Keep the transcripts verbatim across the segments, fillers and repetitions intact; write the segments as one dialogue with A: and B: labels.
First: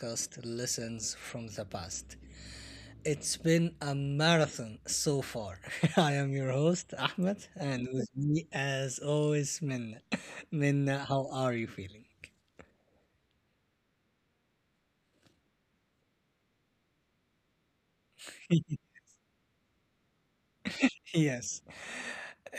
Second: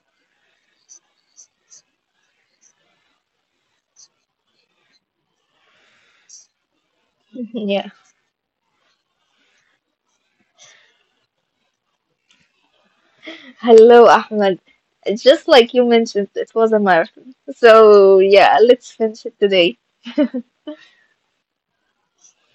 A: podcast Lessons from the Past. It's been a marathon so far. I am your host, Ahmed, and
B: Yeah.
A: with me, as always, Minna. Minna, how are you feeling?
B: Hello, Ahmed. Just like you mentioned, it was a marathon. So yeah, let's finish it today.
A: Yes.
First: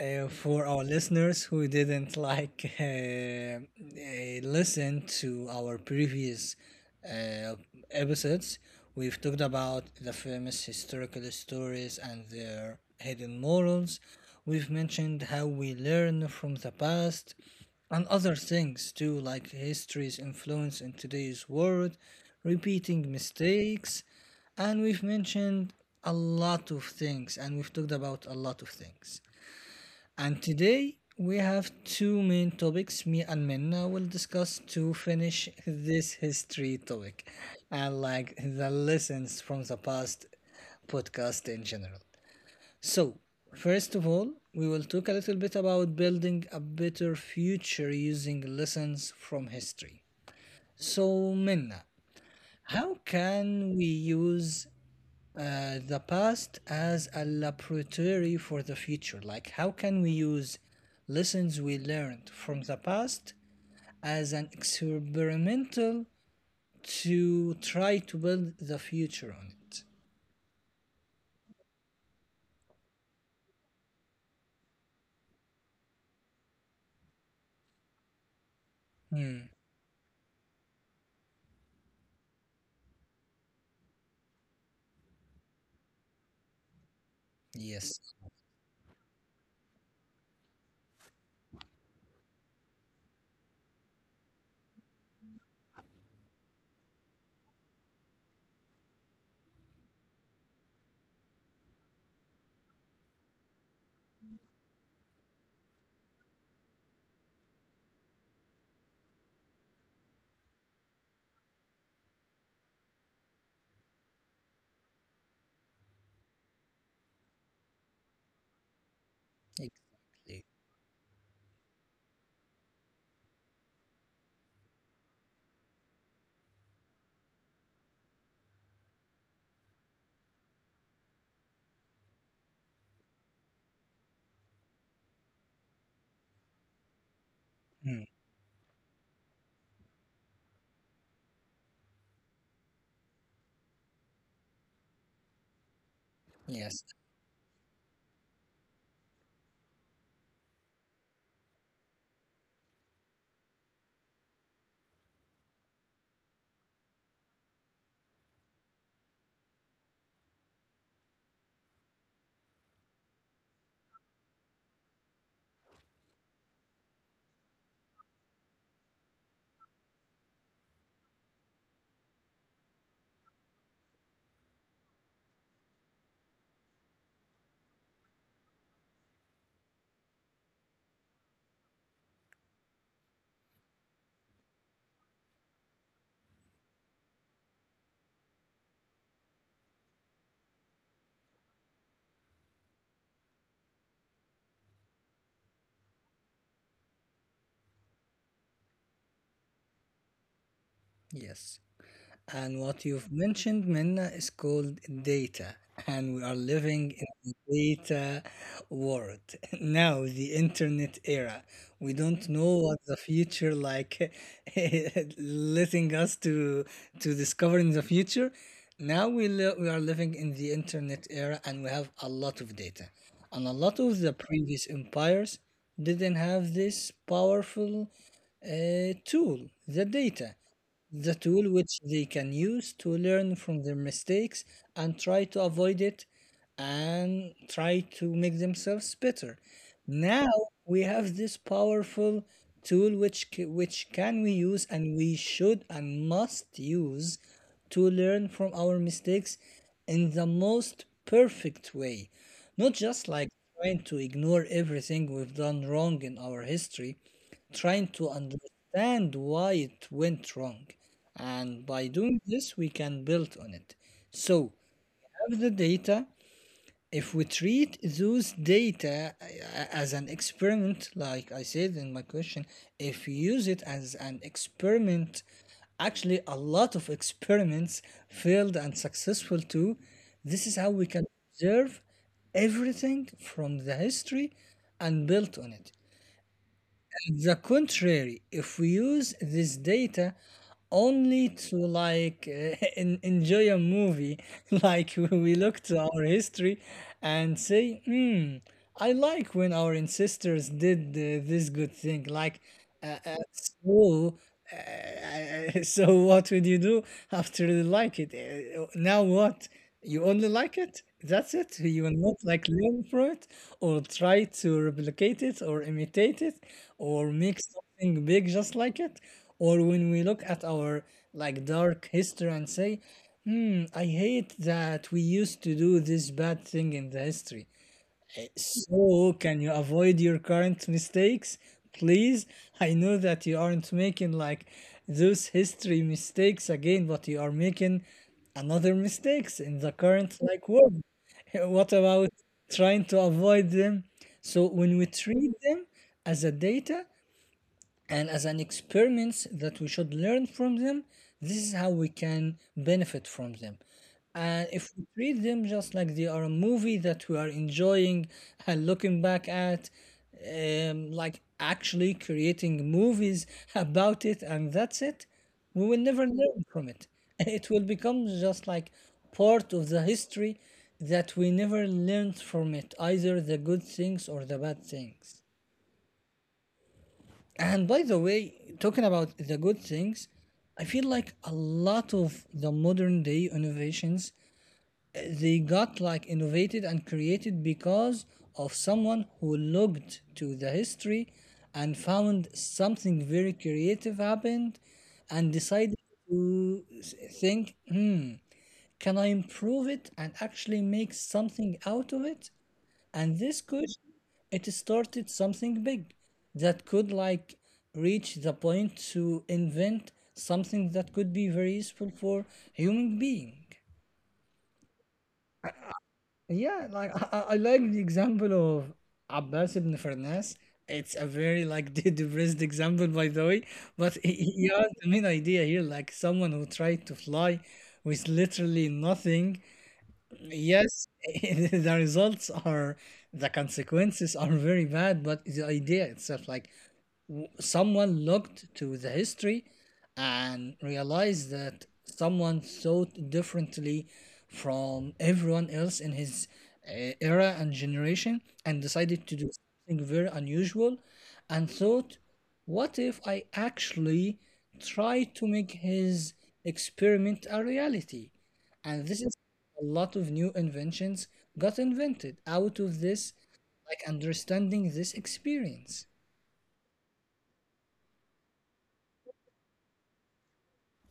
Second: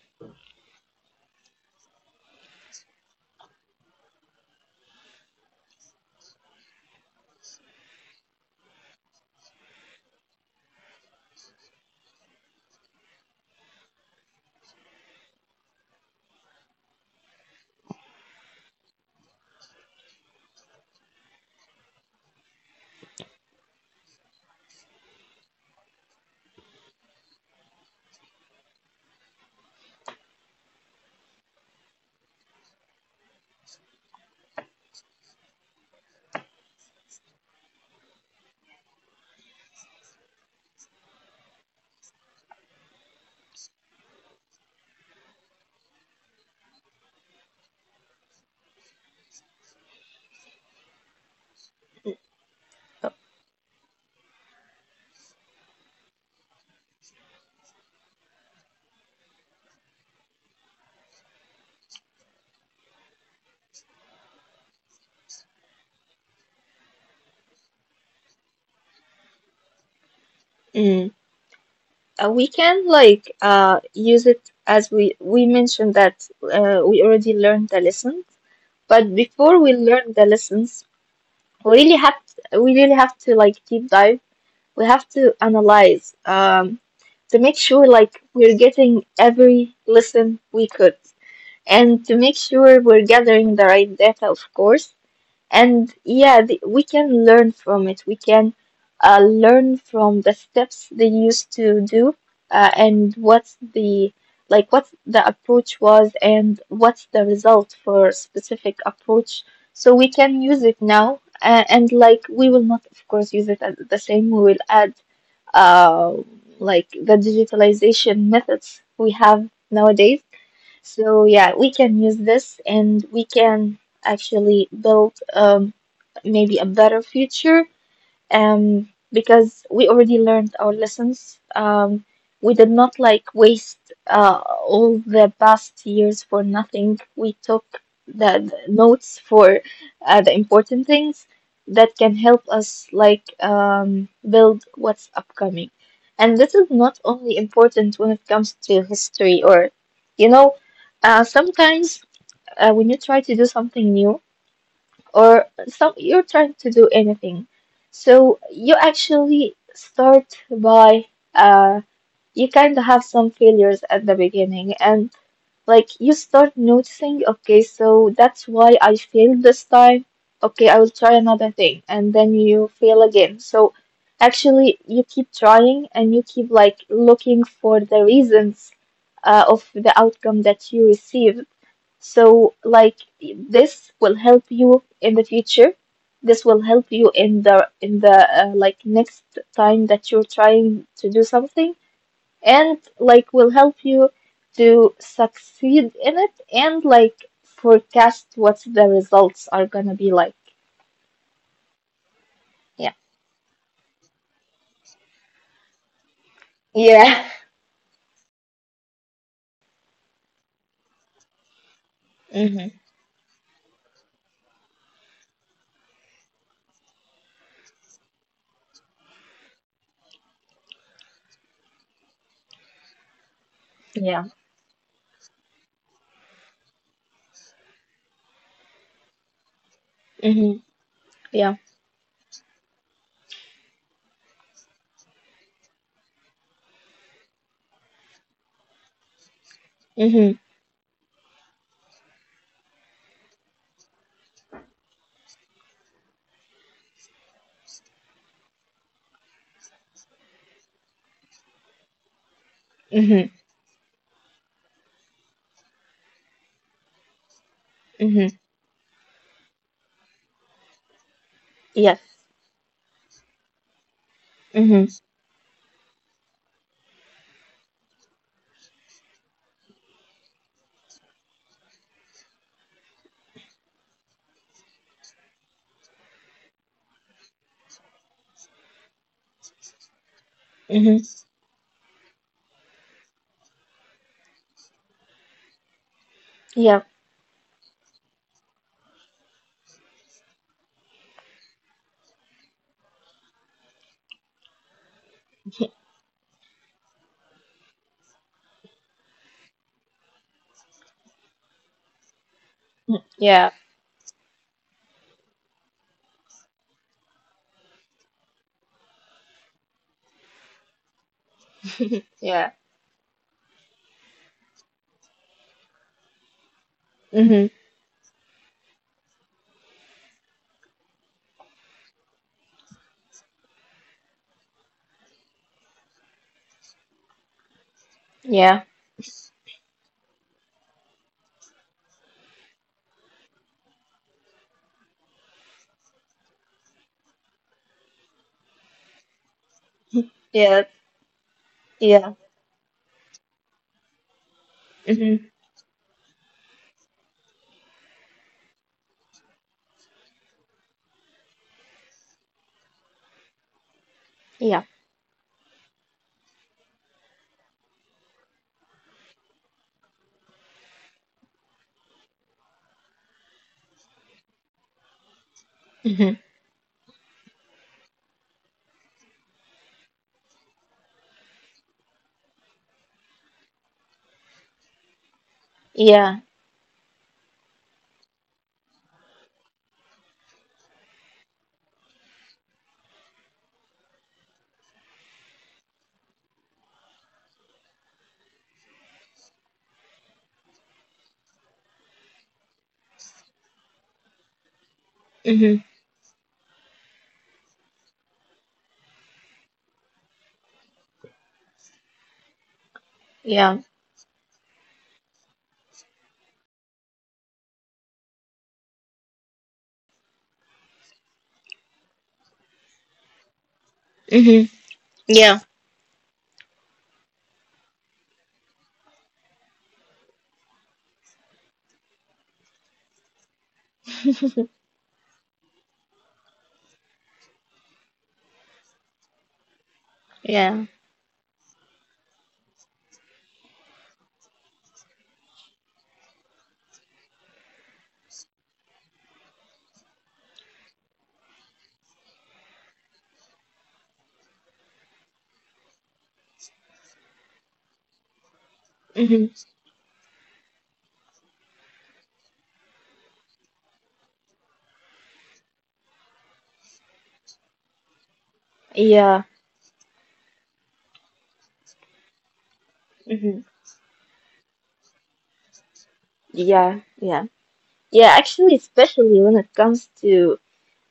A: uh, For our listeners who didn't like uh, uh, listen to our previous uh, episodes, we've talked about the famous historical stories and their hidden morals. We've mentioned how we learn from the past, and other things too, like history's influence in today's world, repeating mistakes. And we've mentioned a lot of things, and we've talked about a lot of things. And today we have two main topics me and Minna will discuss to finish this history topic, and like the lessons from the past podcast in general. So, first of all, we will talk a little bit about building a better future using lessons from history. So, Minna, how can we use uh, the past as a laboratory for the future. Like, how can we use lessons we learned from the past as an experimental to try to build the future on it?
B: Mm. Uh, we can like uh use it as we we mentioned that uh, we already learned the lessons, but before we learn the lessons, we really have to, we really have to like deep dive. We have to analyze um to make
A: Yes,
B: sure like we're getting every lesson we could, and to make sure we're gathering the right data, of course. And yeah, the, we can learn from it. We can uh, learn from the steps they used to do, uh, and what's the like what the approach was, and what's the result for a specific approach. So we can use it now, uh, and like we will not, of course, use it at the same. We will add uh, like the digitalization methods we have
A: exactly.
B: nowadays, so yeah, we can use this, and we can actually build, um, maybe a better future, um, because we already learned our lessons. Um, we did not like waste uh, all the past years for nothing. We took
A: Mm,
B: the, the notes for uh, the important things that can help us like, um, build what's upcoming. And this
A: yes,
B: is not only important when it comes to history, or, you know, uh, sometimes, uh, when you try to do something new, or some you're trying to do anything. So you actually start by, uh you kind of have some failures at the beginning, and like you start noticing, okay, so that's why I failed this time. Okay, I will try another thing, and then you fail again. So actually you keep trying, and you keep like looking for the reasons, uh, of the outcome that you receive. So, like, this will help you in the future. This will help you in the in the uh, like next time that you're trying to do something, and like will help you to succeed in it, and like forecast what the results are gonna be like.
A: yes. And what
B: Yeah.
A: you've mentioned, Minna, is called data. And we are living in
B: Yeah.
A: the data world. Now, the internet era. We don't know
B: Mhm.
A: what the future like letting us to to discover in the future. Now we li- we are living in the internet era, and we have a lot of data. And a lot of the
B: Yeah.
A: previous empires didn't have this powerful uh, tool, the data,
B: Mhm.
A: the tool
B: Yeah.
A: which they can use to learn from their mistakes and try to avoid it, and try to make themselves better. Now
B: Mhm.
A: we have this powerful tool which c- which can we use, and we should and must use to learn from our mistakes in the most perfect way. Not just
B: Mhm.
A: like trying to ignore everything we've done wrong in our history, trying to
B: Mhm.
A: understand why it went wrong. And by
B: Yes.
A: doing this, we can build on it. So,
B: Mhm.
A: have the data. If we treat those data uh, as an experiment, like I said in my question, if you use it as an experiment, actually, a lot of experiments failed and successful too. This is how we
B: Mhm.
A: can observe everything from the history and build on it.
B: Yeah.
A: The contrary, if we use this data only to like uh, en- enjoy a movie, like we look to our history and say, hmm, I like when our ancestors did uh, this good thing. Like, uh, uh,
B: Yeah.
A: so, uh, so what would you do after you like it? Uh, now what? You only like it. That's it. You will not like
B: Yeah.
A: learn from it or try to replicate it or imitate it, or make
B: Mhm.
A: something big just like it. Or when we look at our like dark history and say, hmm, I hate that we used to do this bad thing in the history.
B: Yeah.
A: So, can you avoid your current mistakes, please? I know that you aren't making like those history mistakes again, but you are making another mistakes in the current like
B: Yeah.
A: world. What about
B: Yeah.
A: trying to avoid them? So, when we treat
B: Mhm.
A: them as a data, and as an experiments that we should learn from them, this is how we can benefit from them. And if
B: Yeah.
A: we treat them just like they are a movie that we are enjoying and looking back at, um, like actually creating movies about it, and that's it, we will never
B: Hmm.
A: learn from it. It will become just like part of the history that we never learned from it, either the good things or the bad things.
B: Yeah.
A: And by the way, talking about the good things, I feel like a lot of the modern day innovations, uh, they got like innovated and created because of someone who looked to the history and found something very creative happened, and decided
B: Hmm.
A: to s- think, hmm, can I improve it and actually make something out of it? And this could,
B: Yeah.
A: it started something big that could like reach the point to invent something that could be very useful for human being.
B: Hmm. Yeah.
A: Yeah, like I, I I like the example of Abbas ibn Farnas. It's a very like de- depressed example, by the way, but he he has the main idea here, like someone who tried to fly with literally nothing.
B: Yeah.
A: Yes, the results are, the consequences are very bad, but the idea itself, like someone looked to the history and realized that someone thought differently from everyone else in his uh, era and generation, and decided to
B: Hmm.
A: do something very unusual, and thought, what if I actually try to make his experiment a reality? And this is
B: Yeah.
A: a lot of new inventions got invented out of this,
B: Hmm.
A: like understanding this experience.
B: Yeah. Yeah. Yeah. Actually, especially when it comes to,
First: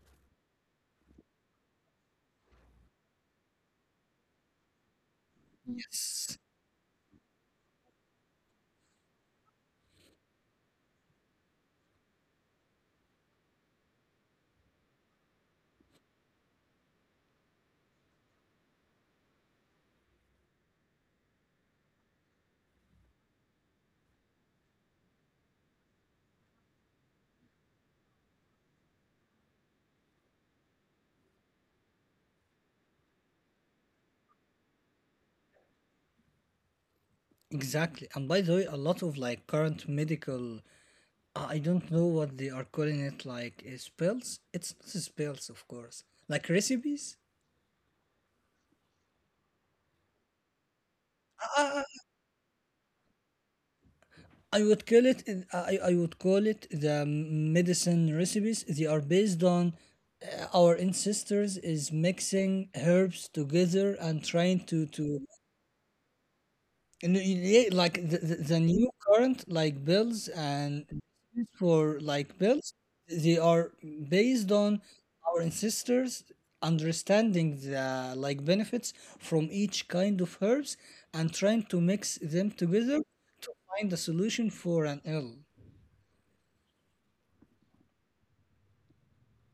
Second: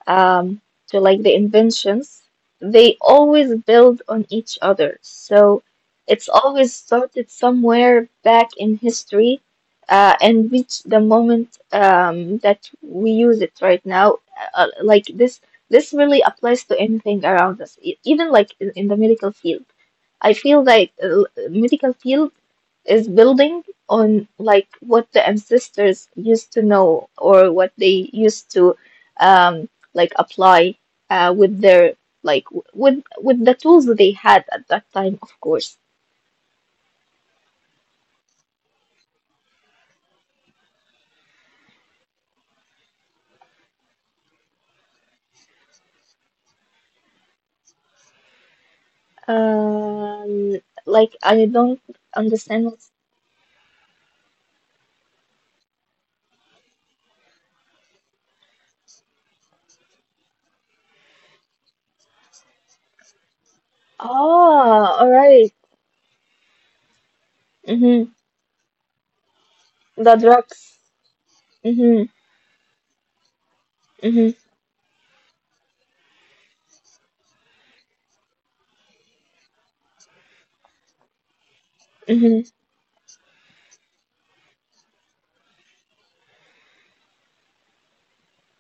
B: um, to like the inventions, they always build on each other. So it's
A: Yes.
B: always started somewhere back in history, uh, and reached the moment, um, that we use it right now. Uh, like this, this really applies to anything around us, e- even like in in the medical field. I feel like, uh, medical field is building on like what the ancestors used to know, or what they used to, um, like apply, uh, with their, like w- with with the tools that they had at that time, of course.
A: Exactly. And by the way, a lot of like current medical, I I don't know what they are calling it, like uh, spells. It's not spells, of course. Like recipes.
B: Um,
A: Uh,
B: like, I don't understand what's...
A: I would call it. uh, I I would call it the medicine recipes. They are based on uh, our ancestors is mixing herbs together and trying to to
B: Ah, all right.
A: And you- yeah, like the, the, the
B: Mm-hmm.
A: new current like bills
B: The
A: and
B: drugs.
A: for like
B: Mm-hmm.
A: bills, they are based on
B: Mm-hmm.
A: our ancestors understanding the like benefits from each kind of herbs and trying to mix them together
B: Mm-hmm.
A: to find a solution for an ill.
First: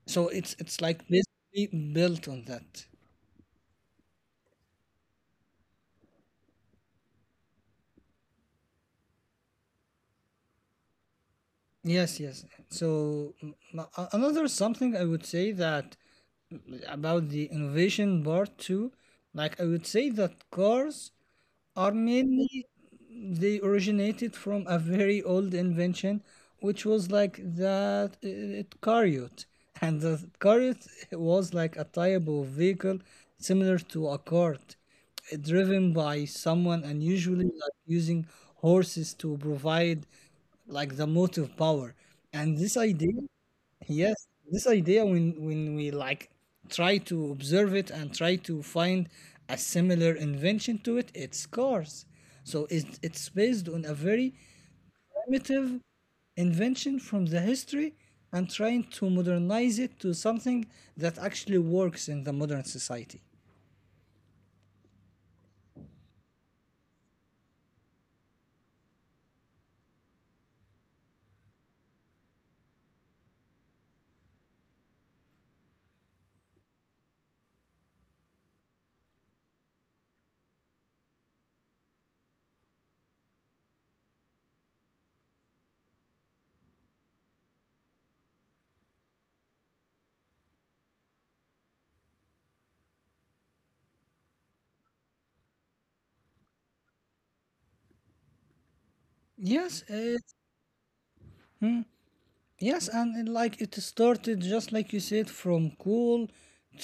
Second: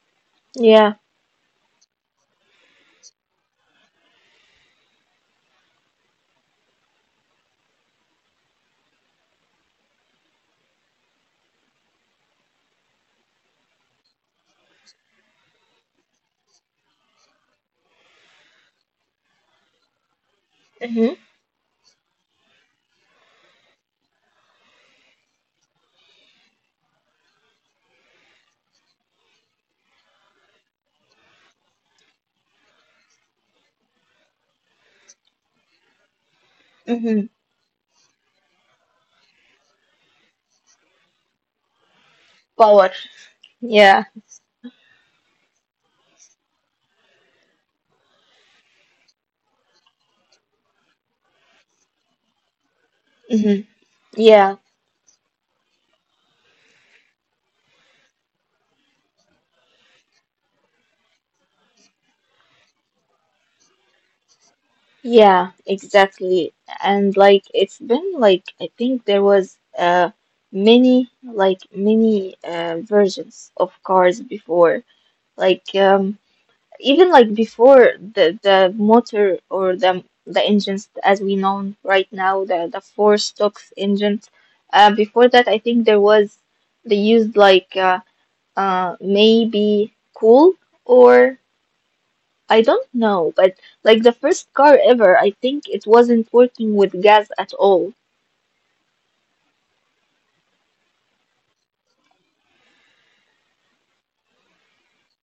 A: So it's
B: Yeah.
A: it's like basically built on that. Yes, yes. So m- m- a- another something I would say that about the innovation part too, like I would say that cars
B: Mm-hmm.
A: are mainly they originated from a very old invention, which was like that uh, chariot, and the chariot was like a type of vehicle similar to a cart, uh, driven by someone, and usually like
B: Mm-hmm.
A: using horses to provide like the motive power. And this idea
B: Power.
A: Yes, this idea
B: Yeah.
A: when when we like try to observe it and try to find a similar invention to it, it scars. So it's it's based on a very
B: Mm-hmm.
A: primitive
B: Yeah.
A: invention from the history, and trying to modernize it to something that actually works in the modern society.
B: Yeah, exactly. And like it's been like, I think there was uh many like many uh versions of cars before. Like, um even like before the the motor, or the the engines as we know right now, the the four stocks engines. Uh before that, I think there was they used like, uh uh maybe coal, or I don't know, but like the first car ever, I think it wasn't working with gas at all.
A: Yes, it. Hmm. Yes, and it, like it started just like you said from cool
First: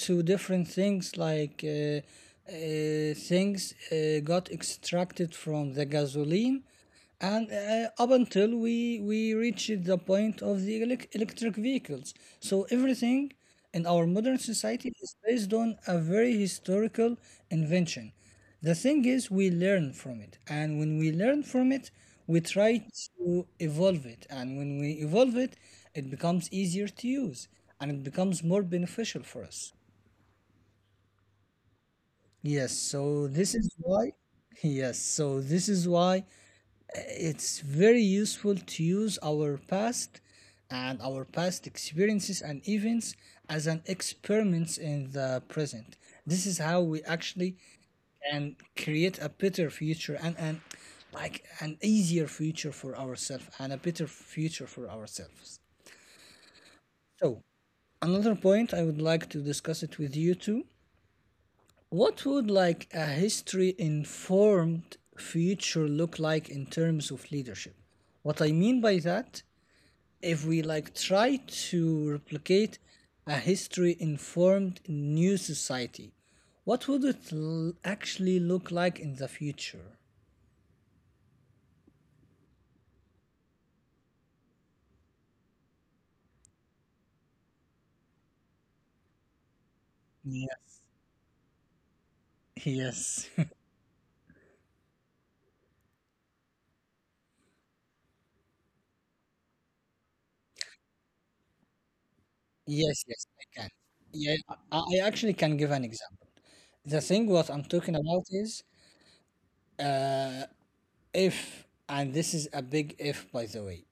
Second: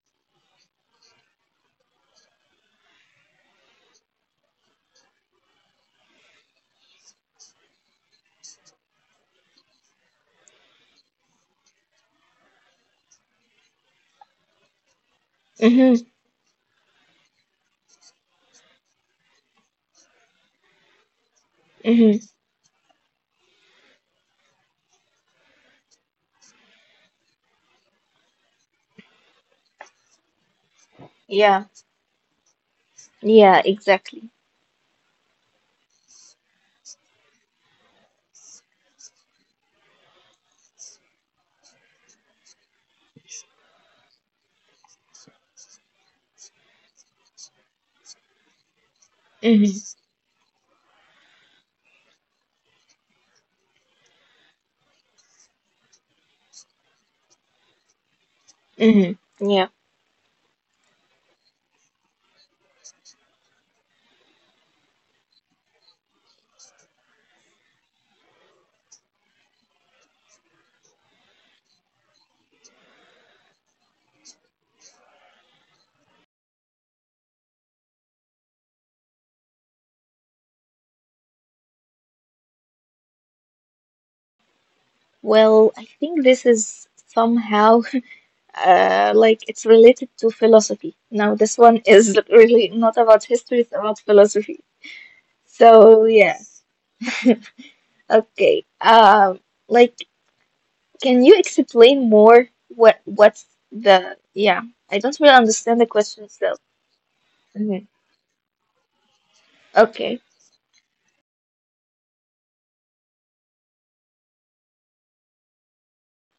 A: to different things like uh, uh, things uh, got extracted from the gasoline, and uh, up until we we reached the point of the elec electric vehicles, so everything in our modern society is based on
B: Mm-hmm.
A: a very historical invention. The thing is we learn from it, and when we learn from it
B: Mm-hmm.
A: we try to evolve it, and when we evolve it it becomes easier to use, and it becomes more beneficial for us.
B: Yeah.
A: Yes, so this
B: Yeah,
A: is why,
B: exactly.
A: yes, so this is why it's very useful to use our past and our past experiences and events as an experiments in the present. This is how we actually can create
B: Mm-hmm.
A: a better future, and, and like an easier future for ourselves and a better future for ourselves. So another
B: Mm-hmm. Yeah.
A: point I would like to discuss it with you too, what would like a history informed future look like in terms of leadership. What I mean by that, if we like try to replicate a history informed new society, what would it l- actually look like in the future?
B: Well, I think this is somehow uh like it's related to philosophy. Now, this one is really not about
A: Yes,
B: history, it's about philosophy.
A: yes,
B: So, yeah. Okay. Um, like, can you explain more what what's the yeah, I don't really
A: yes,
B: understand
A: yes,
B: the
A: I can.
B: question still.
A: Yeah, I, I actually can give an example. The thing what I'm
B: Okay.
A: talking about is uh, if, and this is a big if, by the way,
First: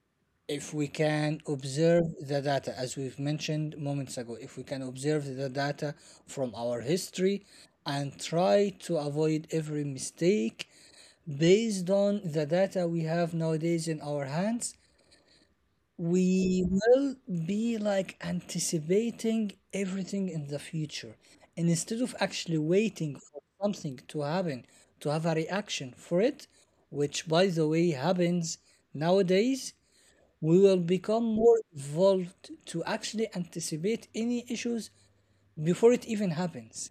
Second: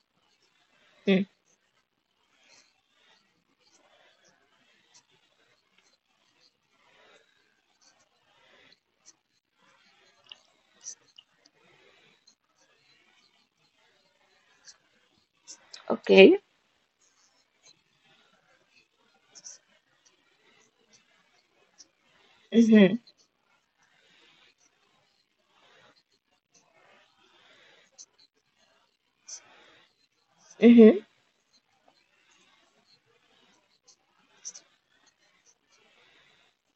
A: if we
B: Mm.
A: can observe the data, as we've mentioned moments ago, if we can observe the data from our history and try to avoid every mistake based on the data we have nowadays in our hands,
B: Okay.
A: we will be like anticipating everything in the future. And instead of actually
B: Mhm.
A: waiting for something to happen, to have a reaction for it, which by the way happens nowadays, we will
B: Mhm.
A: become more evolved to actually anticipate any issues before it even happens.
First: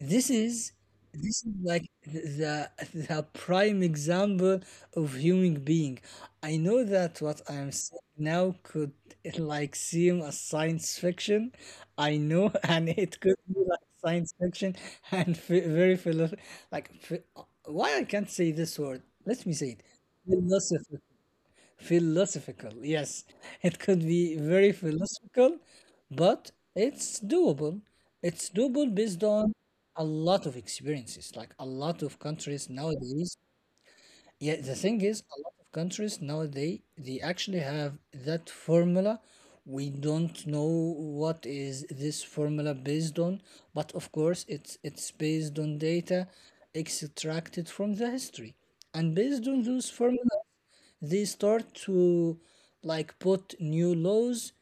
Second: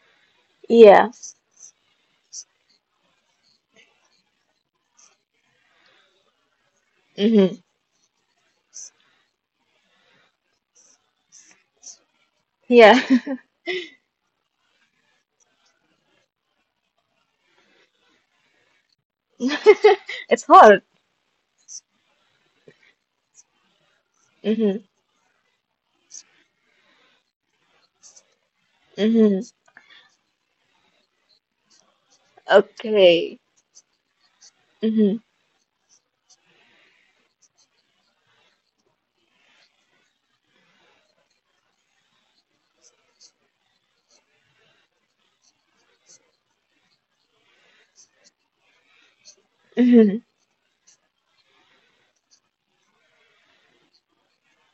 A: This is
B: Yeah.
A: this is like the the prime example of human being. I know that what
B: Mhm.
A: I'm saying now could like seem a science fiction. I know, and
B: Yeah.
A: it could be like science fiction and f- very philo like phi- why I can't say this word. Let me say it.
B: It's hard.
A: Philosophical Philosophical, yes. It could be very
B: Mhm.
A: philosophical, but it's doable. It's doable based
B: Mhm.
A: on a lot of experiences, like a lot of countries nowadays.
B: Okay.
A: Yeah, the thing
B: Mhm.
A: is, a lot of countries nowadays, they actually have that formula. We don't know what is this formula based on, but of course, it's it's based on data extracted from the history. And based on those
B: Mhm.
A: formulas, they start to like put new laws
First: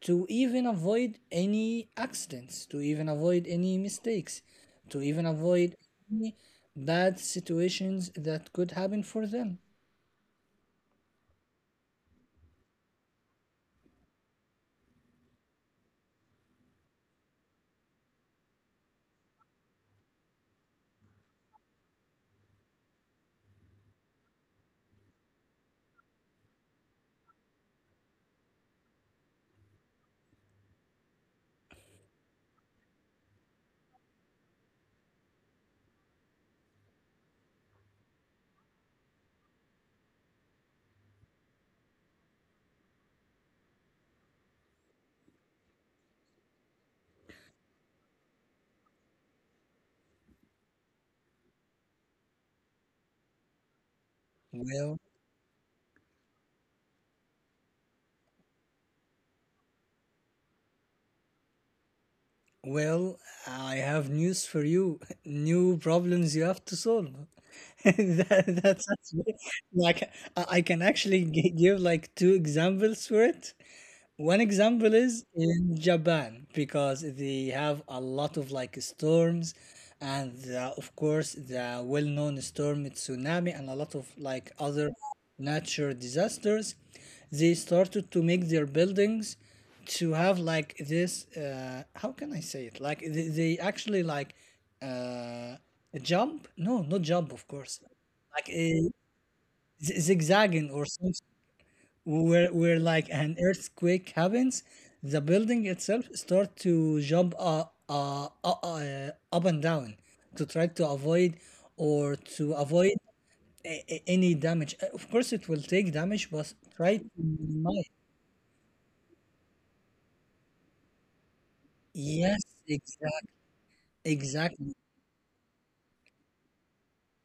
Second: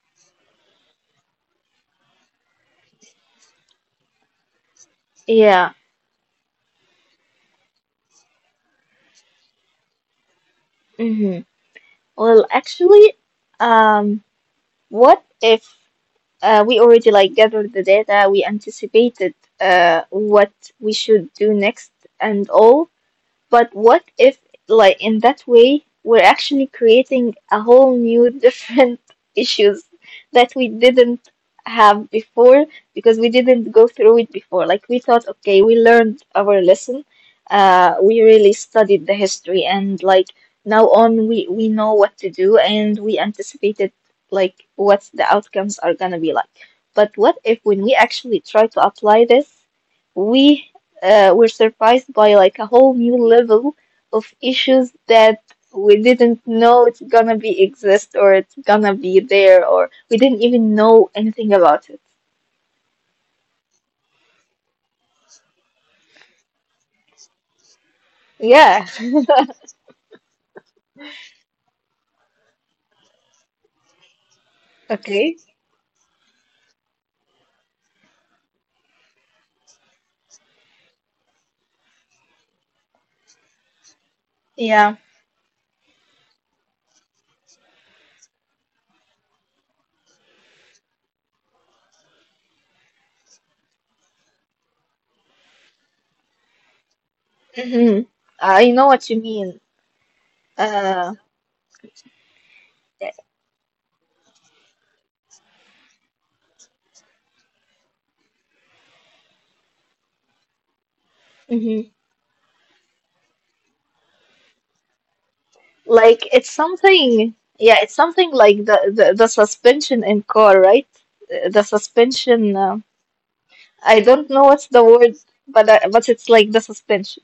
A: to even avoid any accidents, to even avoid any mistakes, to even
B: Yeah.
A: avoid any bad situations that could happen for them.
B: Mhm. Well, actually, um, what if, uh, we already like gathered the data, we anticipated, uh what we should do next, and all. But what if, like, in that way, we're actually creating a whole new different issues that we didn't have before, because we didn't go through it before. Like, we thought, okay, we learned our lesson. Uh, we really studied the history, and like now on, we we know what to do, and we anticipated like what the outcomes are gonna be like. But what if, when we actually try to apply this, we uh, were surprised by like a whole new level of
A: Well,
B: issues that we didn't know it's gonna be exist, or it's gonna be there, or we didn't even know anything about it?
A: well, I have news for you. New problems you have to solve. that, that's
B: Yeah.
A: actually, like I I can actually gi- give like two examples for it. One example is
B: Okay.
A: in Japan because they have a lot of like storms and uh, of course the well-known storm tsunami and a lot of like other
B: Yeah.
A: natural disasters. They started to make their buildings to have like this uh, how can I say it? Like they, they actually like uh, jump? No, not jump of course.
B: Hmm.
A: Like
B: I know
A: a
B: what you mean.
A: z- zigzagging or
B: Uh,
A: something where where like an earthquake happens, the building itself start to jump uh, uh, uh, uh, up and down to try to avoid
B: hmm
A: or to avoid a- a- any damage. Uh, Of course, it will take
B: Like
A: damage,
B: it's
A: but try to
B: something. Yeah,
A: minimize.
B: it's something like the the, the suspension in car, right? Uh, The
A: Yes,
B: suspension. Uh,
A: exact,
B: I don't know what's
A: exactly.
B: the word, but uh, but it's like the suspension.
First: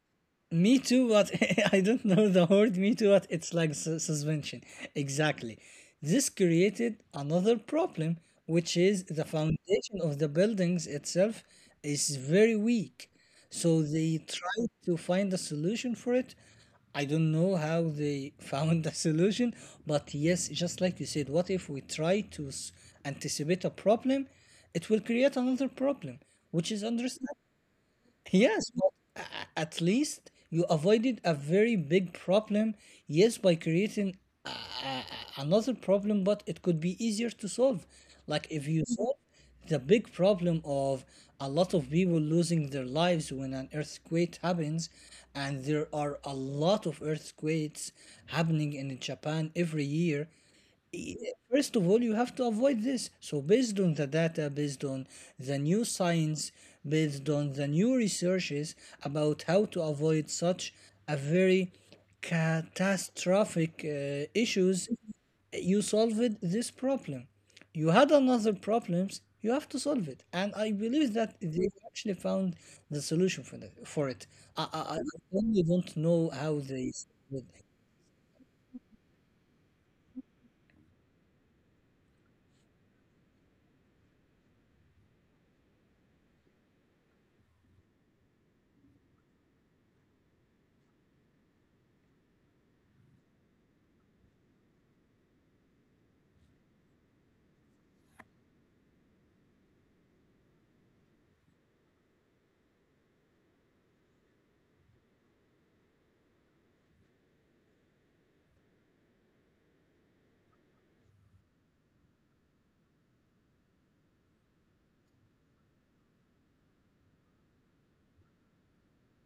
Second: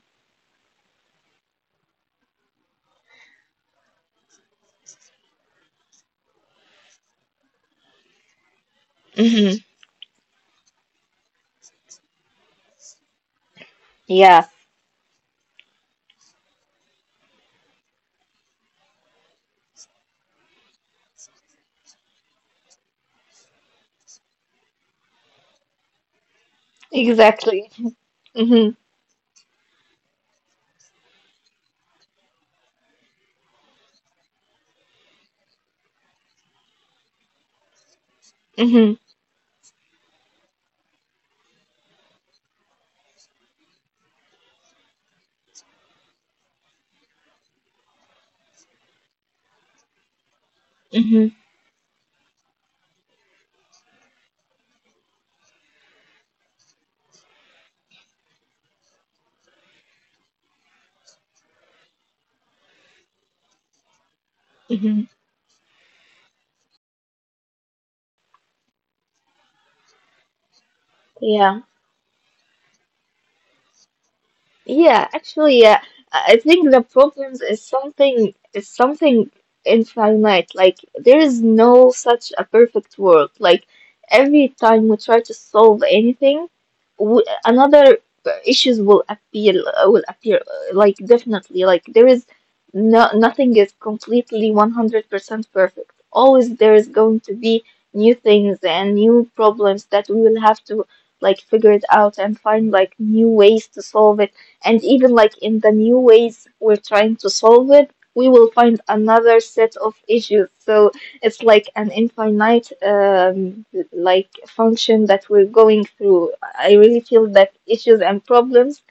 A: Me too, but I don't know the word me too, but it's like su- suspension. Exactly. This created another problem, which is the
B: Mhm.
A: foundation of the buildings itself is very weak. So they
B: Yeah,
A: tried to find a solution for it. I don't know how they found a solution, but yes, just like you said, what if we try to s- anticipate a problem? It will create another problem, which is understandable.
B: exactly.
A: Yes,
B: Mm-hmm,
A: but a- at least you avoided a very big problem, yes, by creating a- a- a- another problem, but it could be easier to solve. Like if you
B: mm-hmm,
A: solve the big problem of a lot of people losing their lives when an earthquake happens, and there are a lot of earthquakes happening in Japan every year, Y-
B: mm-hmm,
A: First of all, you have to avoid this. So, based on the data, based on the new science, based on the new researches about how to avoid such a very catastrophic uh, issues,
B: mm-hmm.
A: you solved this problem. You had another problems. You have to solve it, and I believe that
B: Yeah.
A: they actually found the solution for that for it. I I, I
B: Yeah,
A: only
B: actually, yeah,
A: don't know
B: I I
A: how
B: think
A: they
B: the problems
A: solved
B: is
A: it.
B: something is something infinite. Like there is no such a perfect world. Like, every time we try to solve anything, w another, uh, issues will appear uh, will appear. uh, Like, definitely, like there is no nothing is completely one hundred percent perfect. Always there is going to be new things and new problems that we will have to like figure it out, and find like new ways to solve it, and even like in the new ways we're trying to solve it, we will find another set of issues. So it's like an infinite, um, like function that we're going through. I really feel that issues and problems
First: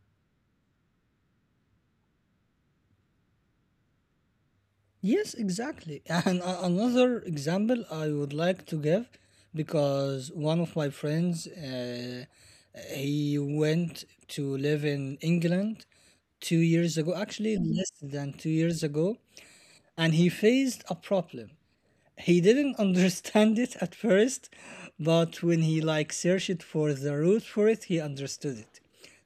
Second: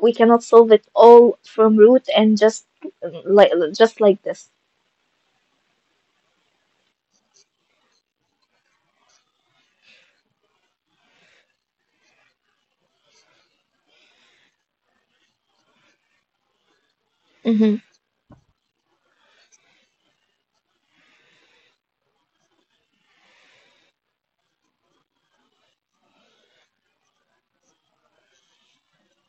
B: we cannot solve it all from root, and just, uh, like, just like this.
A: Yes, exactly. And a- another example I would like to give because one of my friends, uh, he went to live in England two years ago, actually
B: Mm-hmm.
A: less than two years ago, and he faced a problem. He didn't understand it at first, but when he like searched for the root for it, he understood it.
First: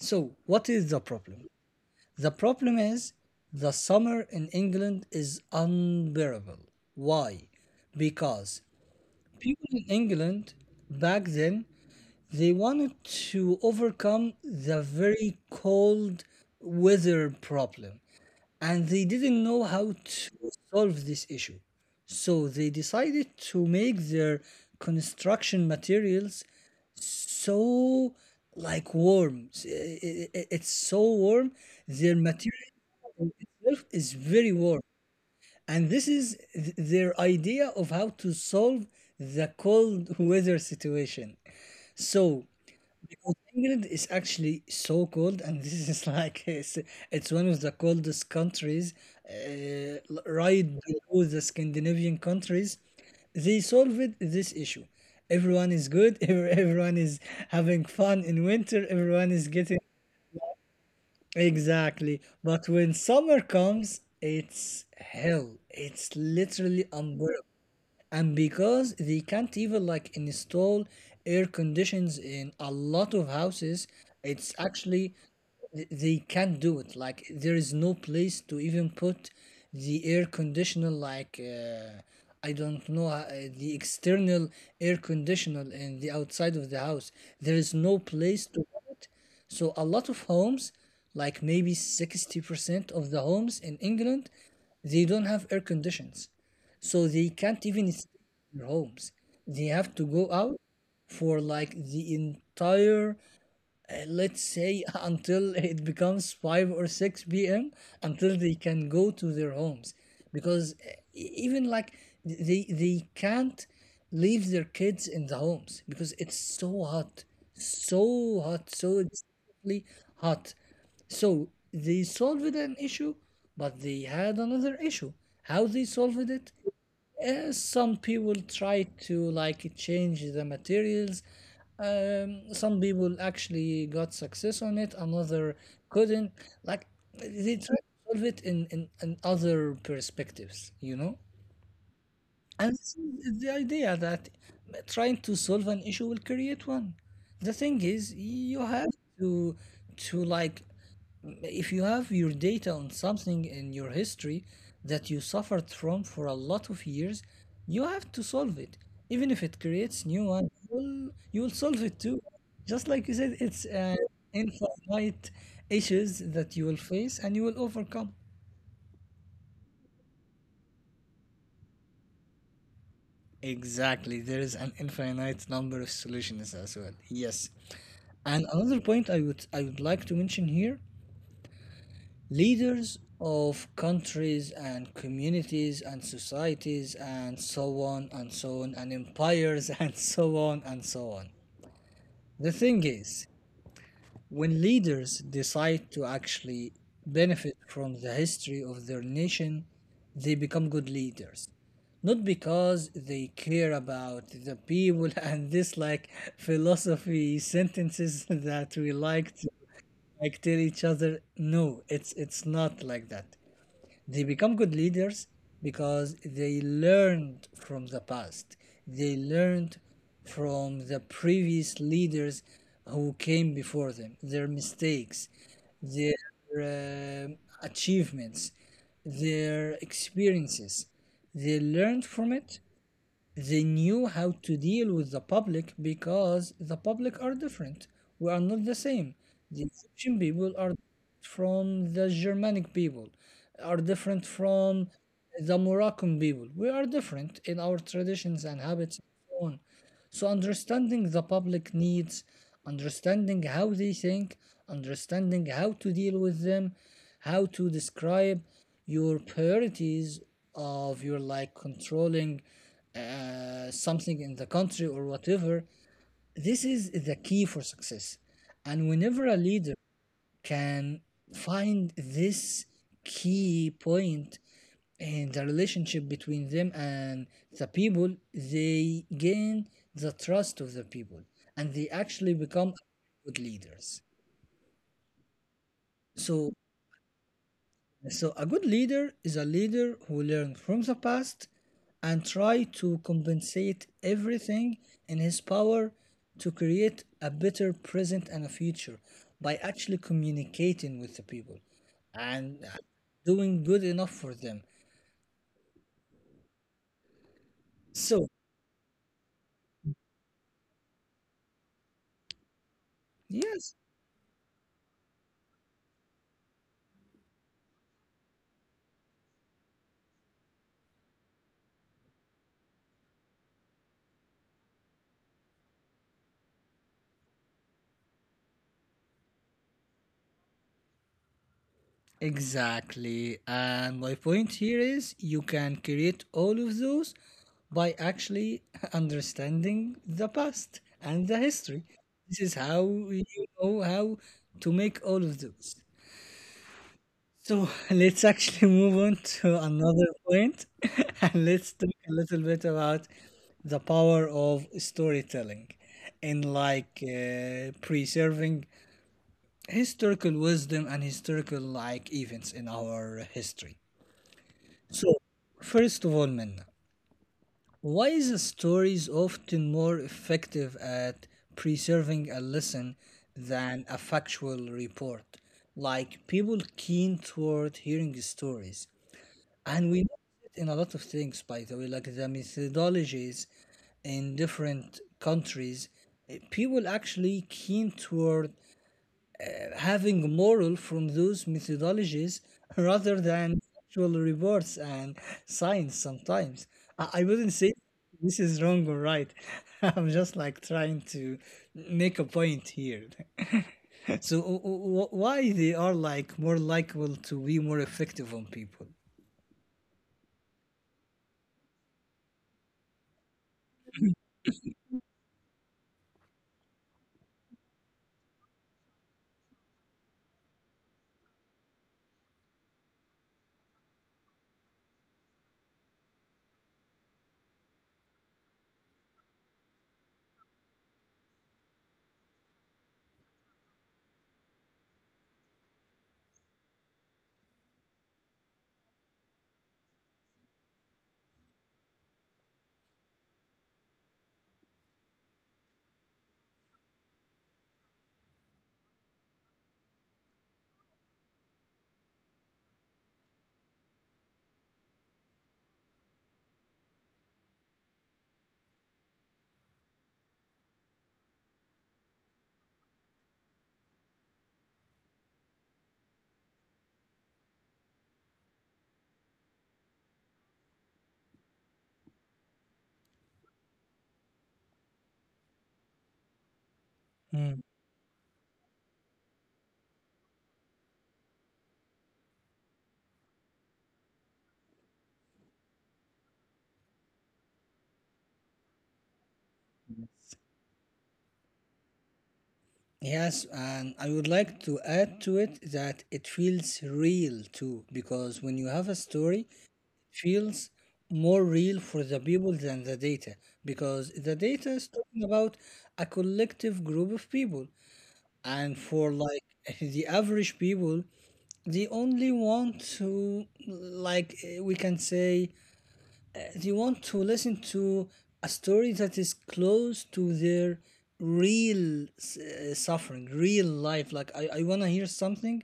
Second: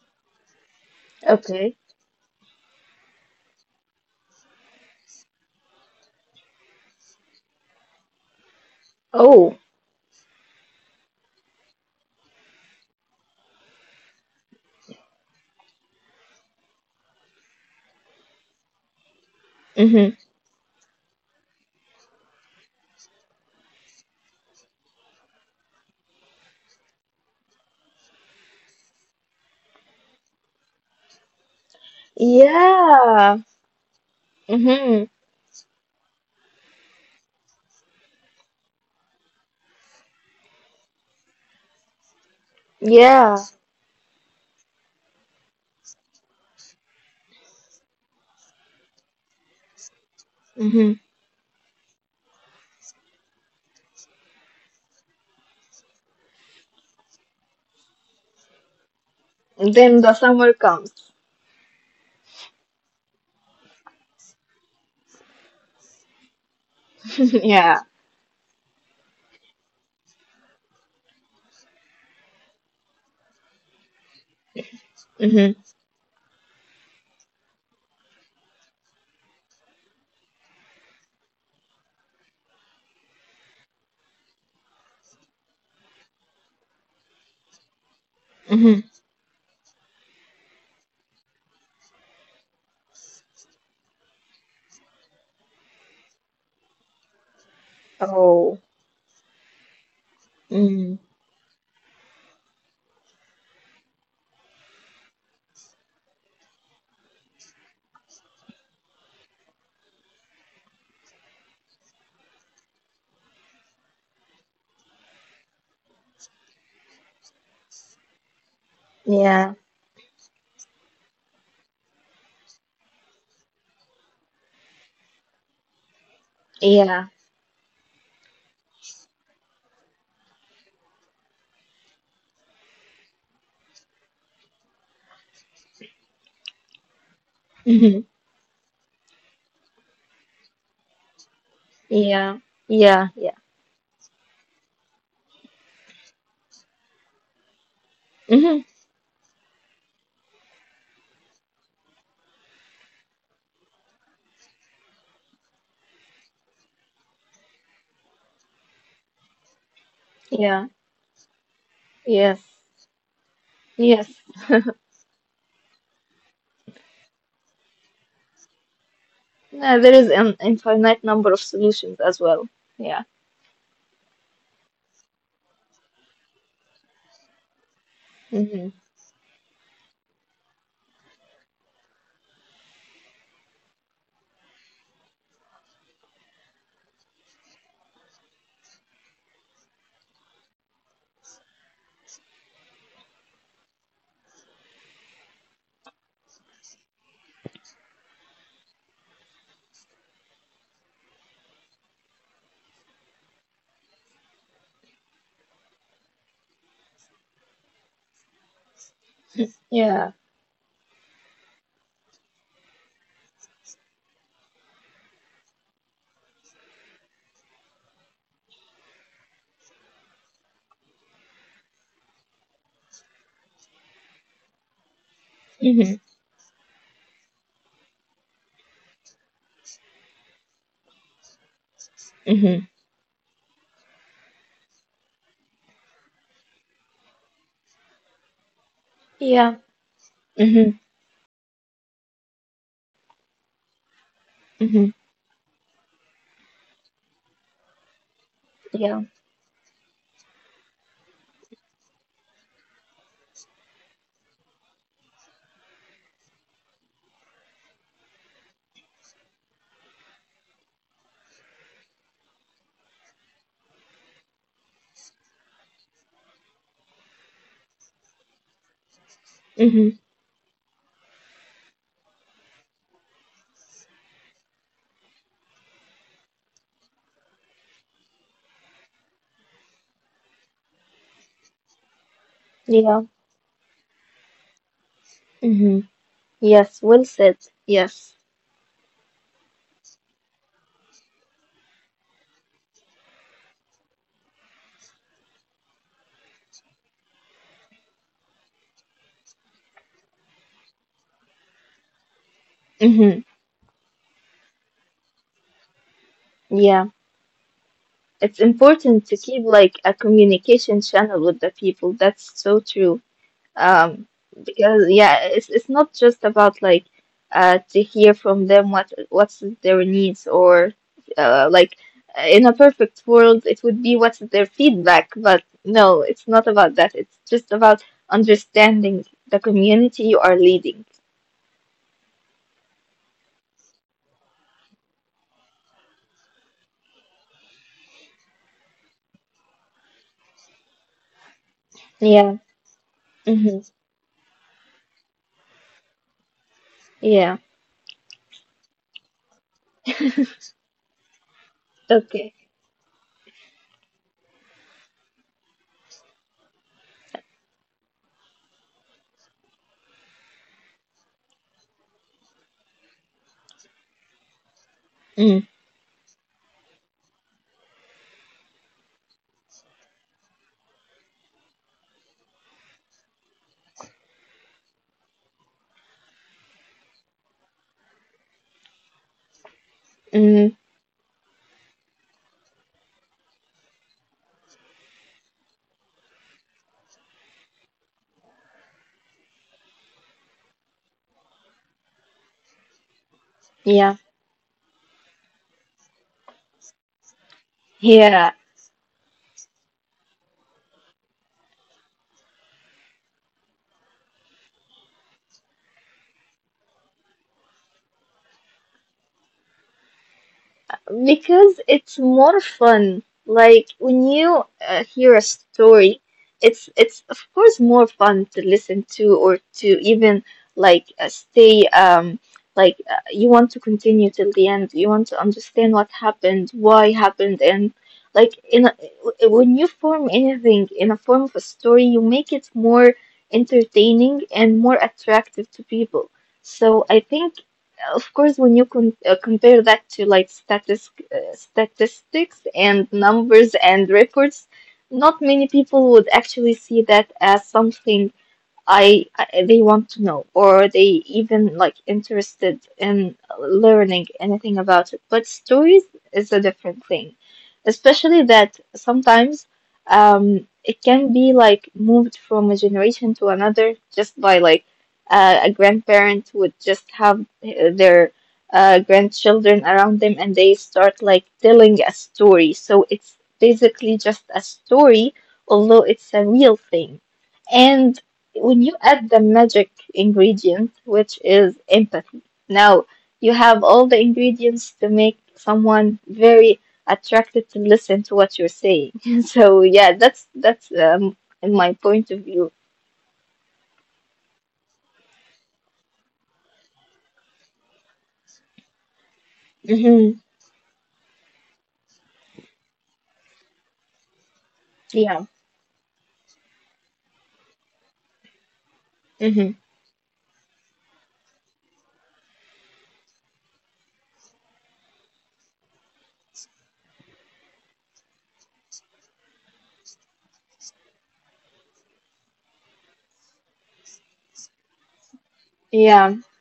A: So, what is the problem?
B: Okay.
A: The problem is the summer in England is unbearable. Why? Because
B: Oh.
A: people in England back then they wanted to overcome the very cold weather problem and they didn't know how
B: Mm-hmm.
A: to solve this issue. So they decided to make their construction materials so like warm. S- i- i- i- It's so warm. Their material
B: Yeah.
A: itself is very warm.
B: Mm-hmm.
A: And this is th- their idea of how to solve the cold weather situation. So
B: Yeah.
A: South England is actually so cold, and this is like it's, it's one of the coldest countries, uh, l- right
B: Mm-hmm.
A: below the Scandinavian countries. They solved this issue. Everyone is good. Every Everyone is having fun in winter. Everyone is getting
B: Then the summer comes.
A: exactly. But when summer comes, it's hell. It's literally unbearable
B: Yeah.
A: and because they can't even like install air conditions in a lot of houses it's actually
B: Mm-hmm.
A: th- they can't do it like there is no place to even put the air conditioner like uh, I don't know uh, the external air conditioner in the outside of the house there is no place to
B: Mm-hmm.
A: put it so a lot of homes, like maybe sixty percent of the homes in England, they don't have air conditions. So they can't even stay
B: Oh.
A: in their homes. They have to go out
B: Mm,
A: for like the entire uh, let's say until it becomes five or six p.m until they can go to their homes because uh, e- even like they they can't leave their kids in the homes because it's so hot so hot so
B: yeah,
A: extremely hot so they solved an issue but they had another issue how they solved it
B: yeah.
A: uh, some people try to like change the materials. Um, some people actually got success on it. Another couldn't. Like they try
B: Hmm.
A: to solve it in in, in other perspectives. You know.
B: Yeah,
A: And
B: yeah,
A: s-
B: yeah.
A: the idea that trying to solve an issue will create one. The thing is,
B: Hmm.
A: you have to to like if you have your data on something in your history that you suffered from for a lot of years, you have to solve it. Even if it creates new one,
B: Yeah,
A: you'll you'll solve it too.
B: yes,
A: Just like you said, it's
B: yes.
A: uh, infinite issues that you will face and you will overcome.
B: Yeah, there is an infinite number of solutions as well. Yeah.
A: Exactly. There is an infinite number of solutions as well. Yes. And
B: Hmm.
A: another point I would I would like to mention here, leaders of countries and communities and societies and so on and so on and empires and so on and so on. The thing is, when leaders decide to actually benefit from the history of their nation, they become good leaders. Not because they care about the people and this like philosophy sentences that we like to
B: Yeah.
A: like tell each other. No, it's it's not like that. They become good leaders because they learned from the past. They learned from the previous leaders who came before them, their mistakes,
B: Hmm.
A: their um achievements, their experiences. They learned from
B: Hmm.
A: it they knew how to deal with the public because the public are different. We are not the same.
B: Yeah.
A: The Egyptian people
B: Hmm.
A: are from the Germanic people, are different
B: Hmm.
A: from the Moroccan people. We are different in our traditions and
B: Yeah.
A: habits and so on. So understanding the public needs, understanding how they think, understanding how to deal with them, how to describe your priorities of your like controlling uh, something in the country or whatever. This is the key for success. And whenever a
B: Hmm.
A: leader can find this key point in the relationship between them and the people, they gain the trust of the people and they actually become
B: Yeah.
A: good leaders.
B: Hmm.
A: So
B: Yes, well said. Yes.
A: So a good leader is a leader who learns from the past and try to compensate everything in his power to create a better present and a future by actually communicating with the people and
B: Hmm.
A: doing good enough for them.
B: Yeah. It's
A: So
B: important to keep like a communication channel with the people. That's so true. Um,
A: yes,
B: because yeah, it's it's not just about like, uh to hear from them what what's their needs, or uh like, uh, in a perfect world it would be what's their feedback, but no, it's not about that. It's just about understanding the community you are leading.
A: exactly. And my point here is you can create all of those by actually understanding the past and the history.
B: Yeah.
A: This is how
B: Mm-hmm.
A: you know how to make all of those.
B: Yeah.
A: So let's actually move on to another point and let's
B: Okay.
A: talk a little bit about the power of storytelling in like uh, preserving historical wisdom and historical like events in our history. So, first of all, Minna, why is a story often more effective at preserving a lesson than a factual report? Like people keen toward hearing stories, and we
B: Mm-hmm.
A: notice it in a lot of things, by the way, like the methodologies in different countries. eh, People actually keen toward having moral from those methodologies rather
B: Yeah.
A: than actual rewards and science sometimes. I, I wouldn't say
B: Yeah.
A: this is wrong or right. I'm just like trying to make a point here. So w- w- why they are like more likable to be more effective on people?
B: Because it's more fun. Like when you, uh, hear a story, it's it's of course more fun to listen to, or to even like, uh, stay, um like, uh, you want to continue till the end. You want to understand what happened, why happened, and like, in a, when you form anything in a form of a story, you make it more entertaining and more attractive to people. So I think, of course, when you, con uh, compare that to like, statis uh, statistics and numbers and reports, not many people would actually see that as something I, I they want to know, or they even like interested in learning anything about it. But stories is a different thing, especially that sometimes um it can be like moved from a generation to another, just by like, uh, a grandparent would just have uh, their uh, grandchildren around them, and they start like telling a story. So it's basically just a story, although it's a real thing. And
A: Mm.
B: when you add the magic ingredient, which is empathy, now you have all the ingredients to make someone very attracted to listen to what you're saying. So yeah, that's that's um in my point of view.
A: Yes, and I would like to add to it that it feels real too, because when you have a
B: Hmm.
A: story, feels more real for the people than the data because the
B: Yeah.
A: data is talking about a collective group of people
B: Hmm.
A: and for like the average people they only want to like eh, we can say they want to listen to a story that is close to their real uh, suffering, real life. Like I, I want to hear
B: Yeah.
A: something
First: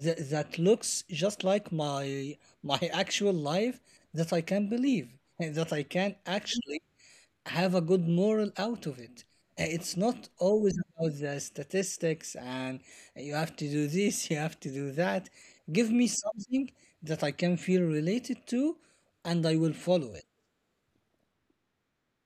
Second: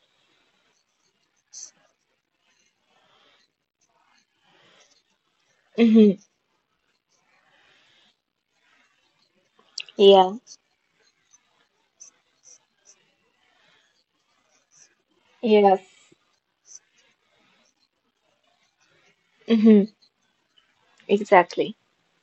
A: that, that looks just like my my actual life that I can believe and that I
B: Hmm.
A: can actually have a good moral out of it. Uh, It's not
B: Yeah.
A: always about the statistics and you have to do this, you have to do that.
B: Yes.
A: Give me something that I can feel related to and I will
B: Hmm.
A: follow it.
B: Exactly.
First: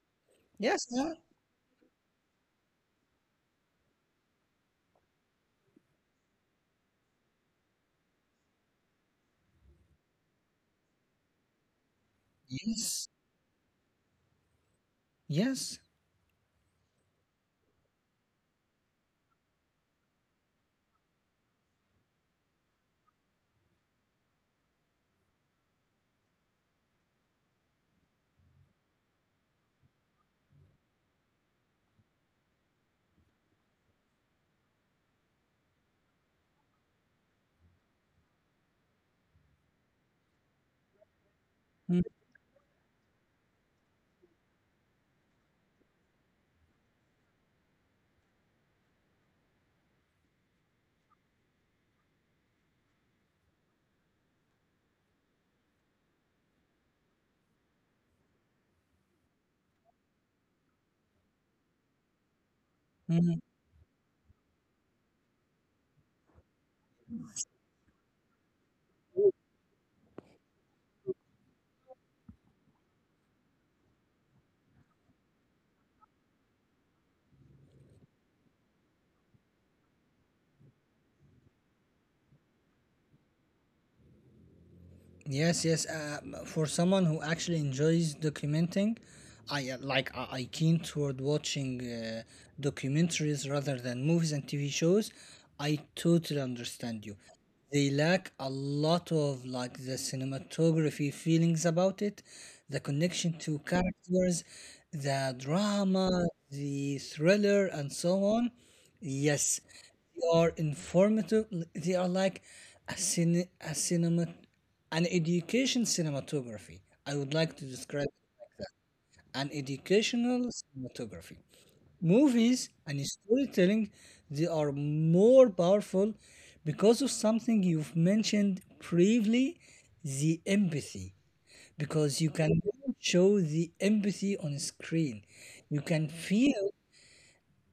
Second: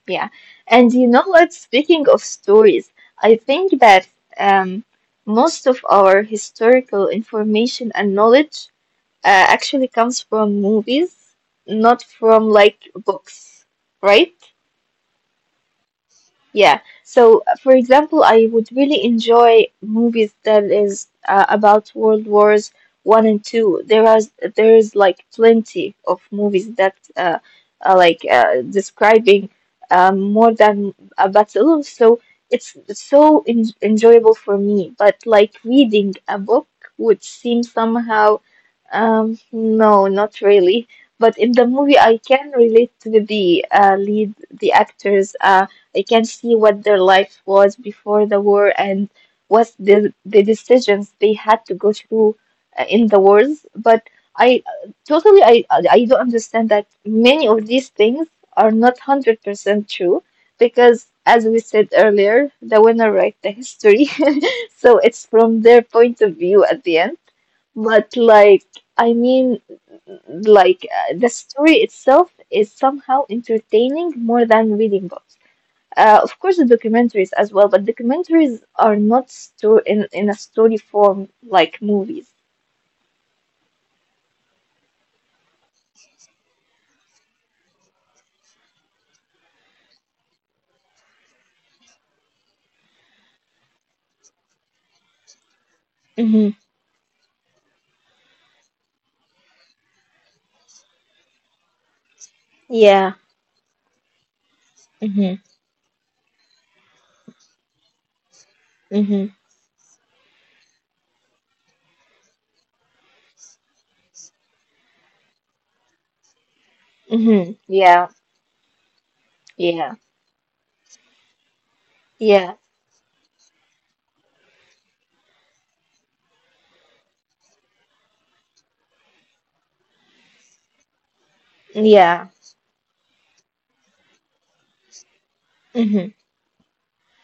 B: Yeah.
A: Yes,
B: And you
A: yeah.
B: know what? Speaking of stories, I think that um most of our historical information and knowledge, uh, actually comes from movies, not from like
A: Yes.
B: books, right?
A: Yes.
B: Yeah. So, uh, for example, I would really enjoy movies that is uh, about World Wars One and Two. There are there is like plenty of movies that, uh, are like, uh, describing, um, more than a battle. So it's so en enjoyable for me. But like reading a book would seem somehow, um, no, not really. But in the movie, I can relate to the, uh, lead, the actors. uh, I can see what their life was before the war, and what the the decisions they had to go through, uh, in the wars. But I uh, totally I I do not understand that many of these things are not one hundred percent true, because as we said earlier, the
A: Mm-hmm.
B: winner write the history. So it's from their point of view at the end. But like, I mean, like, uh, the story itself is somehow entertaining more than reading books. Uh, of course, the documentaries as well, but documentaries are not sto- in, in a story form like movies.
A: Yes, yes. Uh, for someone who actually enjoys documenting, I uh, like I, I keen toward watching uh, documentaries rather than movies and T V shows. I totally understand you.
B: Hmm.
A: They lack a lot of like the cinematography feelings about it, the connection to
B: Yeah.
A: characters, the
B: Hmm.
A: drama, the thriller, and so on. Yes,
B: Hmm.
A: they are informative. They are like a cine, a cinema. An education cinematography. I would like to describe
B: Hmm.
A: it like
B: Yeah.
A: that. An educational
B: Yeah.
A: cinematography. Movies and
B: Yeah.
A: storytelling, they are more powerful because of something you've mentioned previously, the empathy. Because you can
B: Yeah.
A: show the empathy on screen. You can
B: Hmm.
A: feel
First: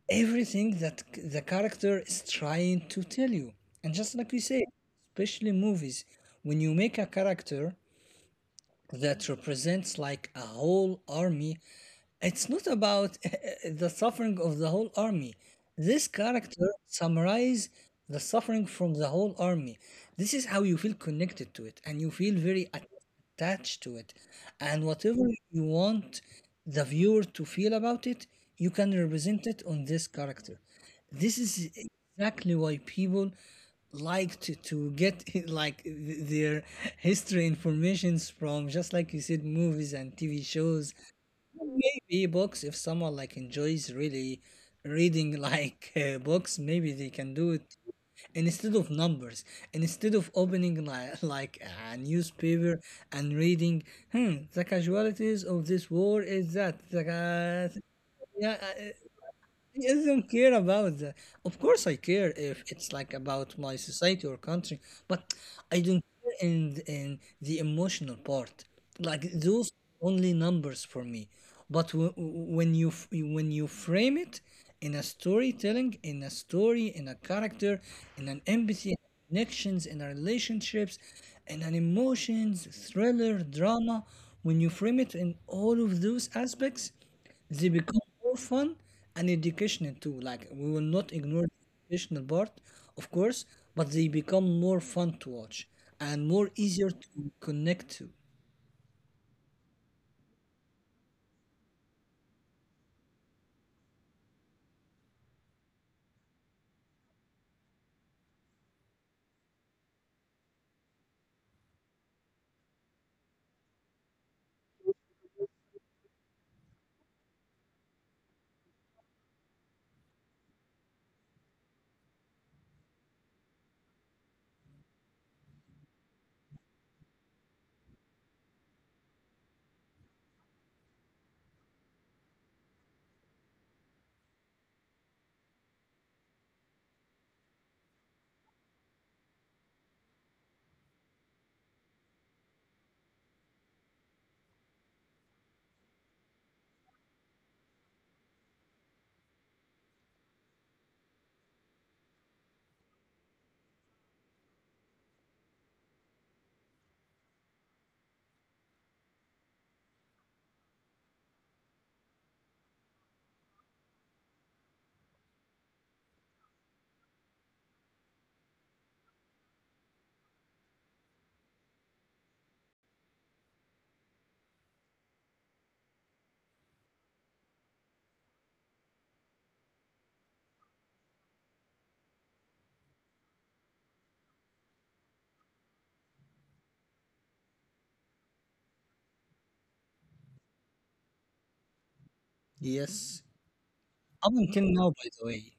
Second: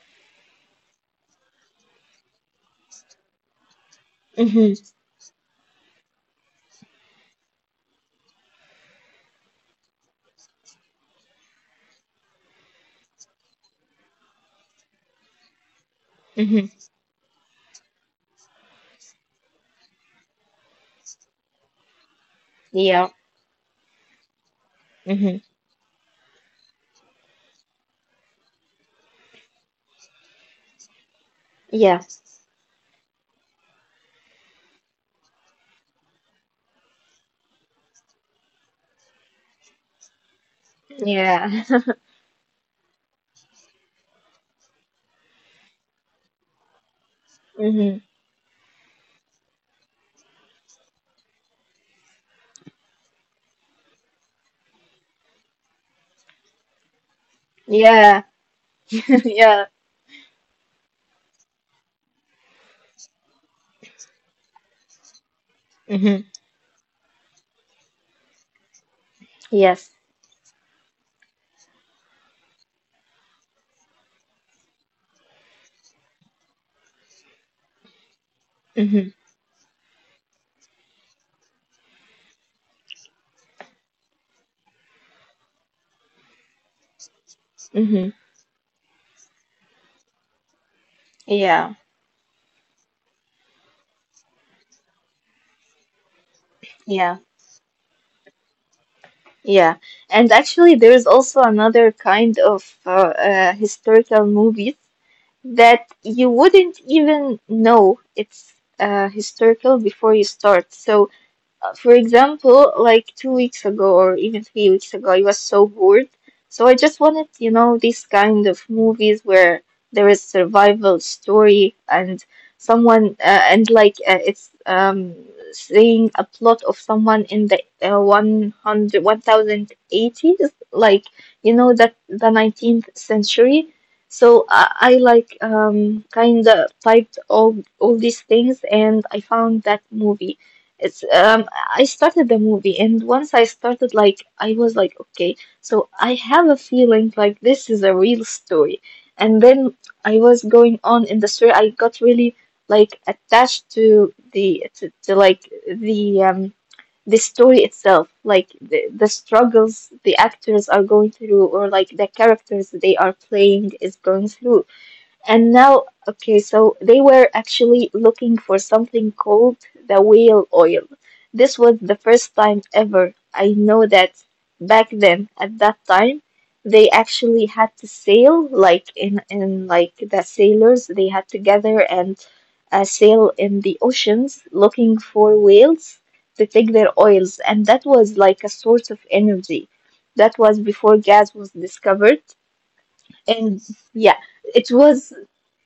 A: everything that c- the character is trying to tell you. And just like we say,
B: Hmm.
A: especially movies, when you make a character that represents like a whole army it's not about the suffering of the whole army. This
B: Hmm.
A: character summarizes the suffering from the whole army. This is how you feel connected to it, and you feel very at-
B: Yeah.
A: attached to it. And whatever
B: Hmm.
A: you want the viewer to feel about it, you can represent it on this character. This is
B: Yeah.
A: exactly why people like to, to get like th- their history informations from just like you said movies and TV shows.
B: Yeah.
A: Maybe books, if someone like enjoys really reading like uh, books, maybe they can do it
B: Hmm.
A: instead of numbers, instead of opening like, like a newspaper and reading, hmm, the casualties of this war is that. The ca-
B: Yeah.
A: yeah, uh,
B: Yeah.
A: he doesn't care about that. Of course, I care if it's like about my society or country, but I don't
B: Hmm.
A: care in in the emotional part. Like those
B: Yes.
A: only numbers for me. But w- when you f- when you frame it in a storytelling, in a story, in a character, in an
B: Hmm.
A: empathy, connections, in a relationships, in an emotions, thriller, drama, when you frame it in all of those aspects. They
B: Hmm.
A: become more fun and educational too. Like we will not ignore the
B: Yeah.
A: educational part, of course, but they become more fun to watch and more easier
B: Yeah.
A: to connect to.
B: Yeah. And actually, there is also another kind of uh, uh, historical movies that you wouldn't even know it's uh, historical before you start. So uh, for example, like two weeks ago or even three weeks ago, I was so bored. So I just wanted, you know, these kind of movies where there is survival story and someone uh, and like uh, it's um saying a plot of someone in the uh, one hundred, like, you know that, the nineteenth century. So I, I like um kind of typed all all these things, and I found that movie. It's um I started the movie, and once I started, like, I was like, okay, so I have a feeling like this is a real story. And then I was going on in the story, I got really, like, attached to the to, to like the um the story itself, like the, the struggles the actors are going through, or like the characters they are playing is going through. And now, okay, so they were actually looking for something called the whale oil. This was the first time ever. I know that back then, at that time, they actually had to sail, like, in in like the sailors, they had to gather and uh, sail in the oceans looking for whales to take their oils, and that was like a source of energy. That was before gas was discovered,
A: Yes.
B: and yeah,
A: Up
B: it
A: until now,
B: was.
A: by the way.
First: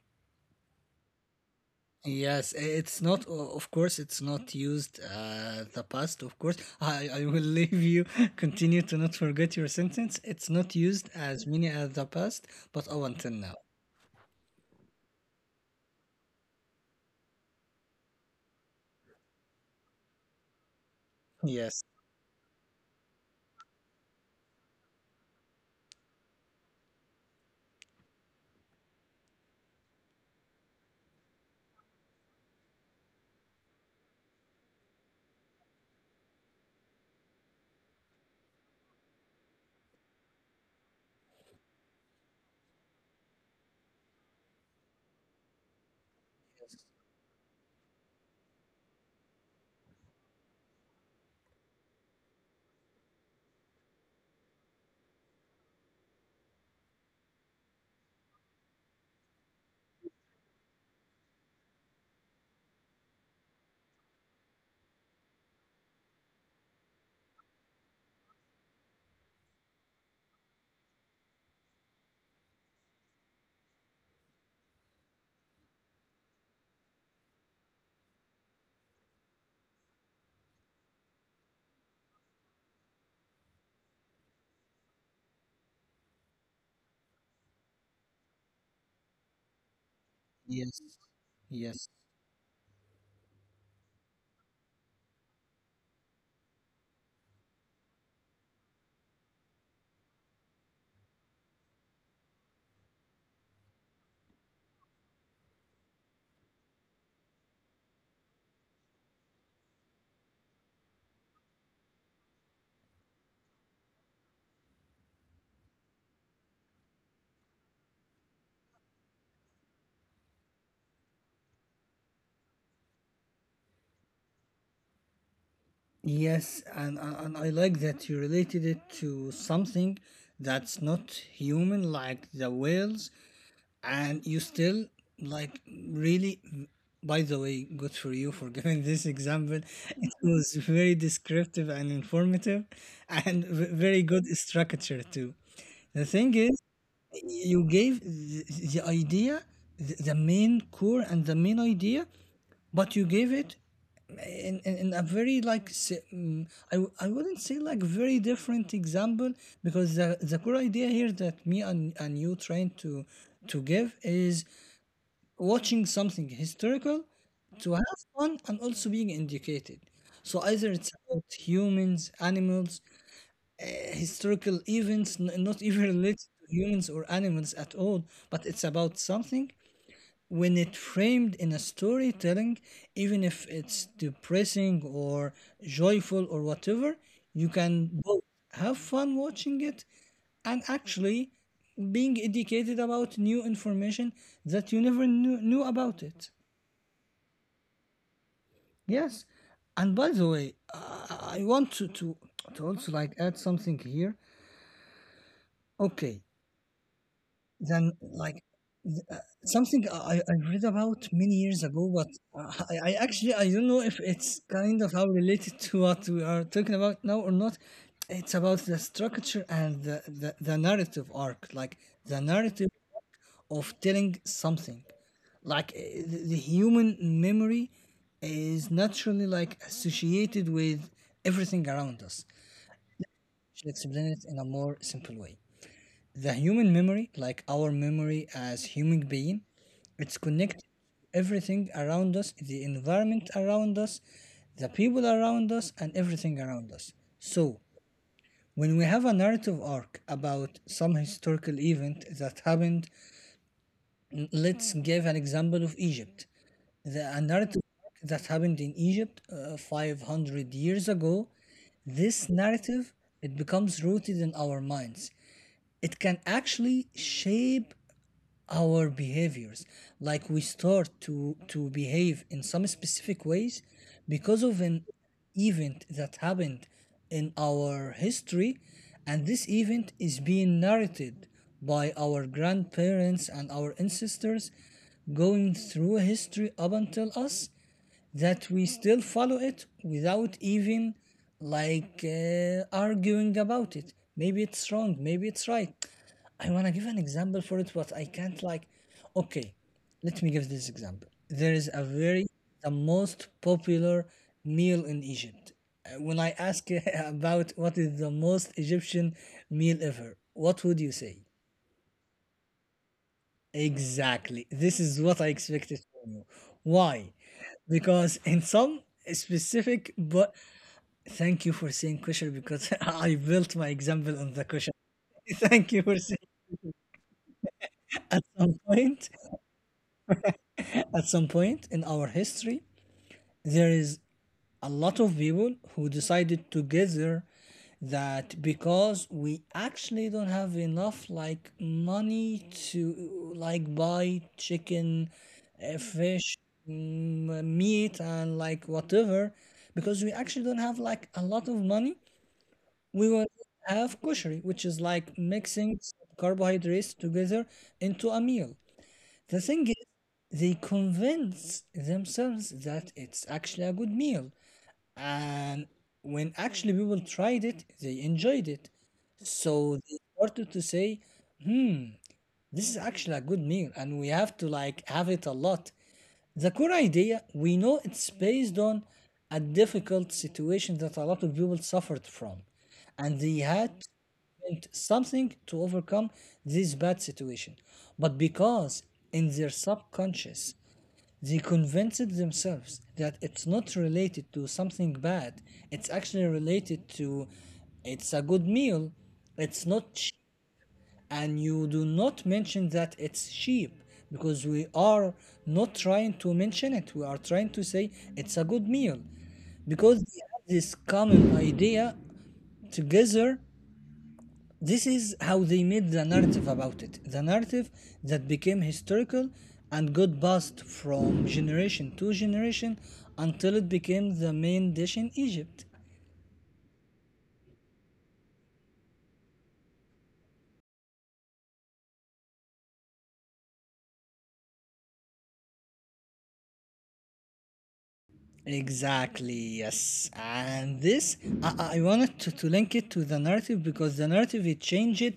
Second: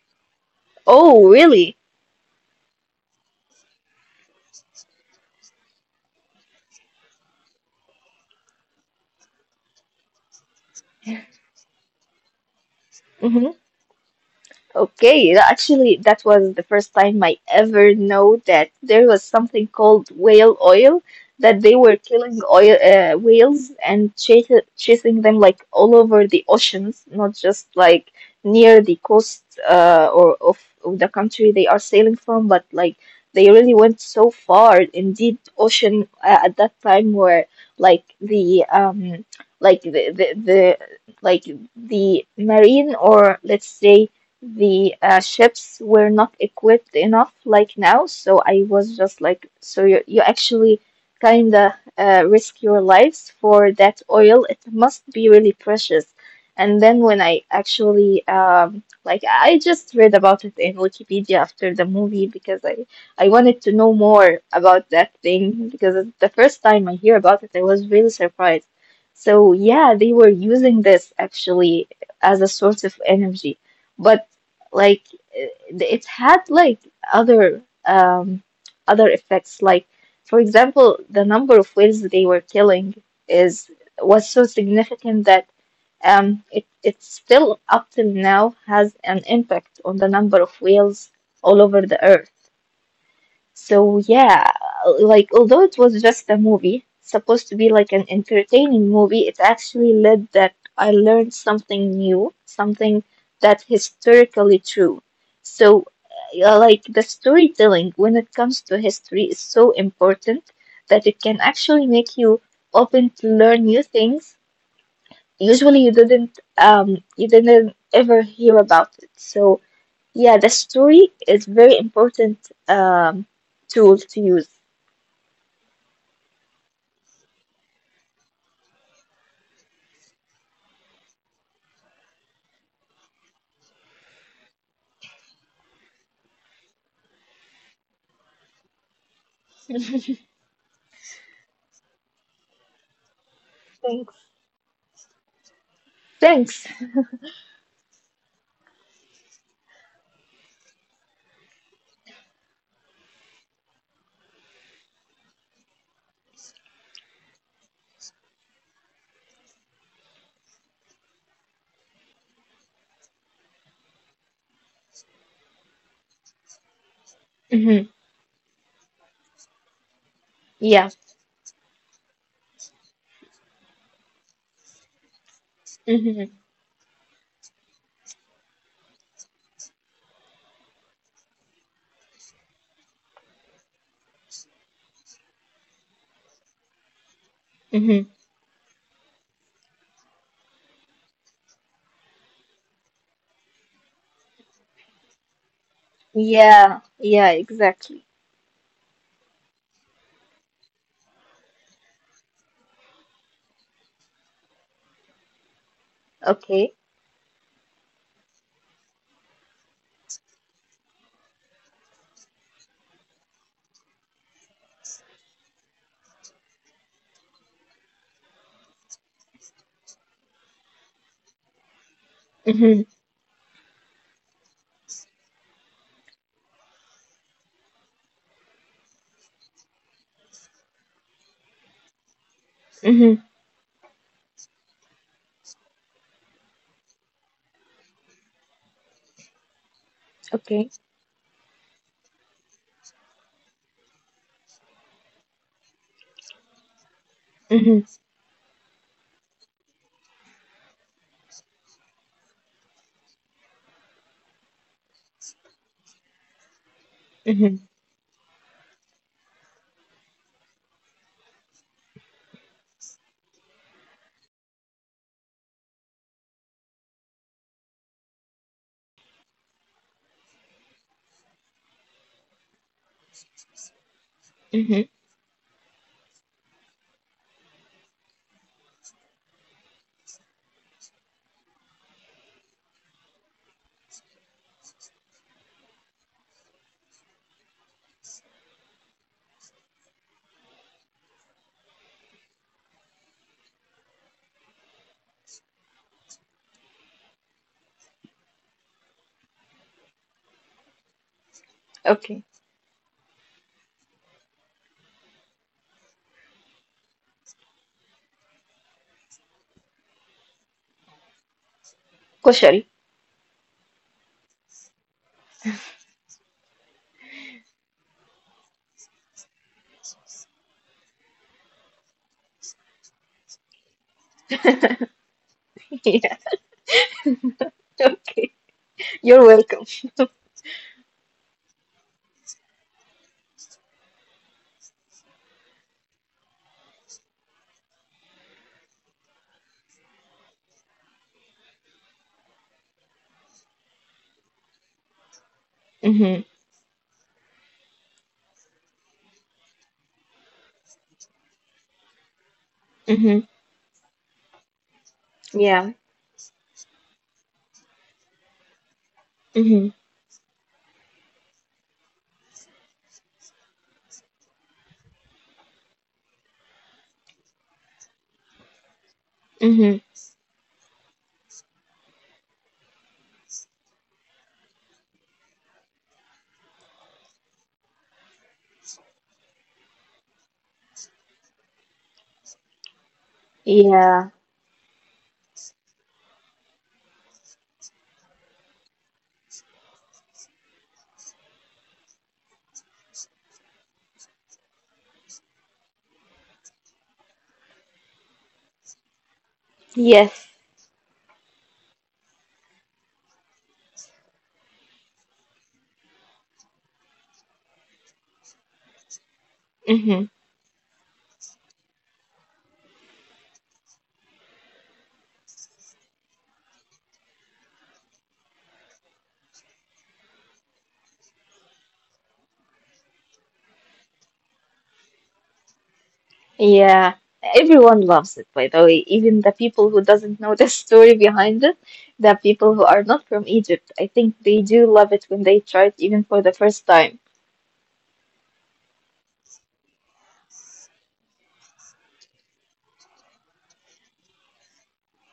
B: Oh, really?
A: Yes, i- it's not, o- of course, it's not used uh, the past, of course. I, I will leave you continue to not forget your sentence. It's not used as many as the past, but up until now.
B: Hmm. Okay, tha- actually, that was the first time I ever know that there was something called whale oil, that they
A: Yes,
B: were killing oil uh, whales and chas chasing them, like, all over the oceans, not just like near the coast, uh, or of, of the country they are sailing from, but like they really went so far in deep ocean uh, at that time, where like the um like the the, the like the marine, or let's say the uh, ships, were not equipped enough like now. So i was just like, so you, you actually kind of uh, risk your lives for that oil. It must be really precious. And then when i actually um, like, i just read about it in Wikipedia after the movie, because i i wanted to know more about that thing, because it's the first time i hear about it. I was really surprised. So yeah, they were using this actually as a source of energy. But like, it- it's had like other um other effects. Like, for example, the number of whales they were killing is was so significant that, um it it's still up till now has an impact on the number of
A: yes, yes,
B: whales all over
A: yes.
B: the earth. So yeah, like, although it was just a movie, supposed to be like an entertaining movie, it actually led that I learned something new, something that historically true. So uh, like, the storytelling when it comes to history is so important that it can actually make you open to learn new things. Usually you didn't, um you didn't ever hear about it. So yeah, the story is very important um, tool to use.
A: Yes, and, and I like that you related it to something that's not human, like the whales, and you still like really. By the way, good for you for giving this example. It was very descriptive and informative, and v- very
B: Thanks.
A: good structure too. The thing is,
B: Thanks.
A: you gave the, the idea, the, the main core and the main idea, but you gave it in, in, in a very like si- mm, I, w- I wouldn't say like very different example because the, the core idea here that me and, and you trying to to give is watching something historical to have
B: Hmm.
A: fun and also being educated, so either
B: Yeah.
A: it's about humans, animals, uh, historical events, n- not even related
B: Hmm.
A: to humans or animals at all, but it's about something. When it framed in a storytelling, even if it's depressing or joyful or whatever, you can
B: Hmm.
A: both have fun watching it and actually being educated about new information that you never knew, knew about it.
B: Yeah. Yeah. Exactly.
A: Yes. And by the way, I I want to, to, to also like add something here. Okay.
B: Okay.
A: Then like, something I, I read about many years ago, but uh, I, I actually I don't know if it's kind of how related to what we are talking about now or not. It's about the structure and the, the, the narrative arc, like the narrative
B: Hmm.
A: of telling something. Like uh, the the human memory is naturally like associated with everything around us.
B: Hmm.
A: Should explain it in a more simple way, the human memory, like our memory as human being, it's connected to
B: Okay.
A: everything around us, the environment around us, the people around us, and everything around us. So
B: Hmm.
A: when we have a narrative arc about some historical event that happened, n- let's give an example of Egypt. The a
B: Hmm.
A: narrative arc that happened in Egypt uh, five hundred years ago, this narrative, it becomes rooted in our minds. It can actually shape our behaviors, like we start to to behave in some specific ways because of
B: Hmm.
A: an event that happened in our history, and this event is being narrated by our grandparents and our ancestors, going through history up until us, that we still follow it without even like uh, arguing about it. Maybe it's wrong, maybe it's right. I want to give an example for it, but I can't like. Okay, let me give this example. There is a
B: Okay.
A: very, the most popular meal in Egypt. Uh, When I ask about what is the most Egyptian meal ever, what would you say?
B: Koshari.
A: Exactly. This is what I expected from you. Why? Because in some specific, but thank you for saying kosher, because I built my example on the kosher. Thank you for
B: Yeah.
A: saying, at
B: Okay.
A: some point,
B: You're welcome.
A: at some point in our history, there is a lot of people who decided together that because we actually don't have enough like money to like buy chicken, uh,
B: Hmm.
A: fish, mm, meat, and like whatever, because we actually don't have like a lot of money, we
B: Hmm.
A: will have kosher, which is like
B: Yeah.
A: mixing carbohydrates together into a meal. The
B: Hmm.
A: thing is, they convince themselves that it's actually a good meal, and when actually people tried it, they enjoyed it,
B: Hmm.
A: so they started to say this is actually a good meal and we have to like have it a lot. The core idea, we know it's based on a difficult situation that a lot of people suffered from, and they had
B: Yeah.
A: meant something to overcome this bad situation. But because in their subconscious, they convinced themselves that it's not related to something bad. It's actually related to, it's a good meal. It's not cheap.
B: Yes.
A: And you do not mention that it's cheap, because we are not trying to mention it. We are trying to say it's a good meal, because
B: Hmm.
A: they have this common idea together. This is how they made the narrative about it, the narrative that became historical and got passed from generation to generation until it became the main dish in Egypt.
B: Yeah, everyone loves it, by the way. Even the people who doesn't know the story behind it, the people who are not from Egypt, I think they do love it when they try it, even for the first time.
A: Exactly, yes. And this, I, I wanted to, to link it to the narrative, because the narrative, it changed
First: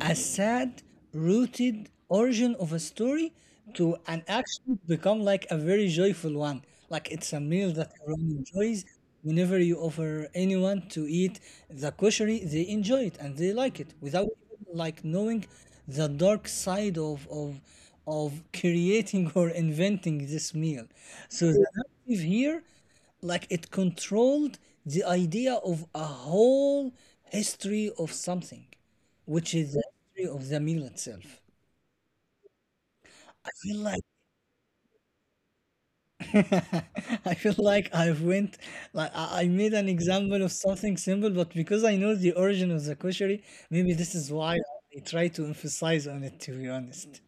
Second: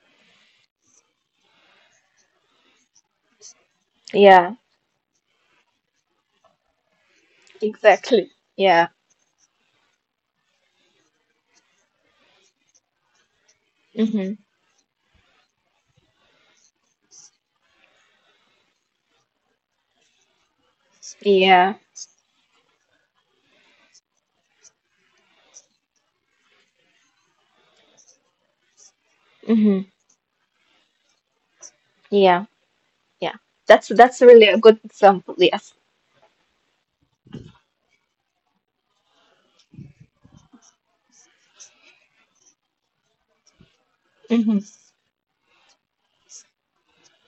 A: a sad, rooted origin of a story to an
B: Yeah,
A: action become like a very joyful one. Like it's a meal that
B: exactly.
A: everyone enjoys.
B: Yeah.
A: Whenever you offer anyone to eat the kosheri, they enjoy it and they like it without
B: Mm-hmm.
A: like knowing the dark side of of of creating or inventing this meal. So the
B: Yeah.
A: narrative here, like it controlled the idea of a whole history of something, which is
B: Mm-hmm.
A: the history of the meal itself.
B: Yeah. Yeah.
A: I feel
B: That's
A: like
B: that's really a good example. Yes.
A: I feel like I went like I I made an example of something simple, but because I know the origin of the koshari, maybe this is why
B: Mm-hmm.
A: I try to emphasize on it to be honest.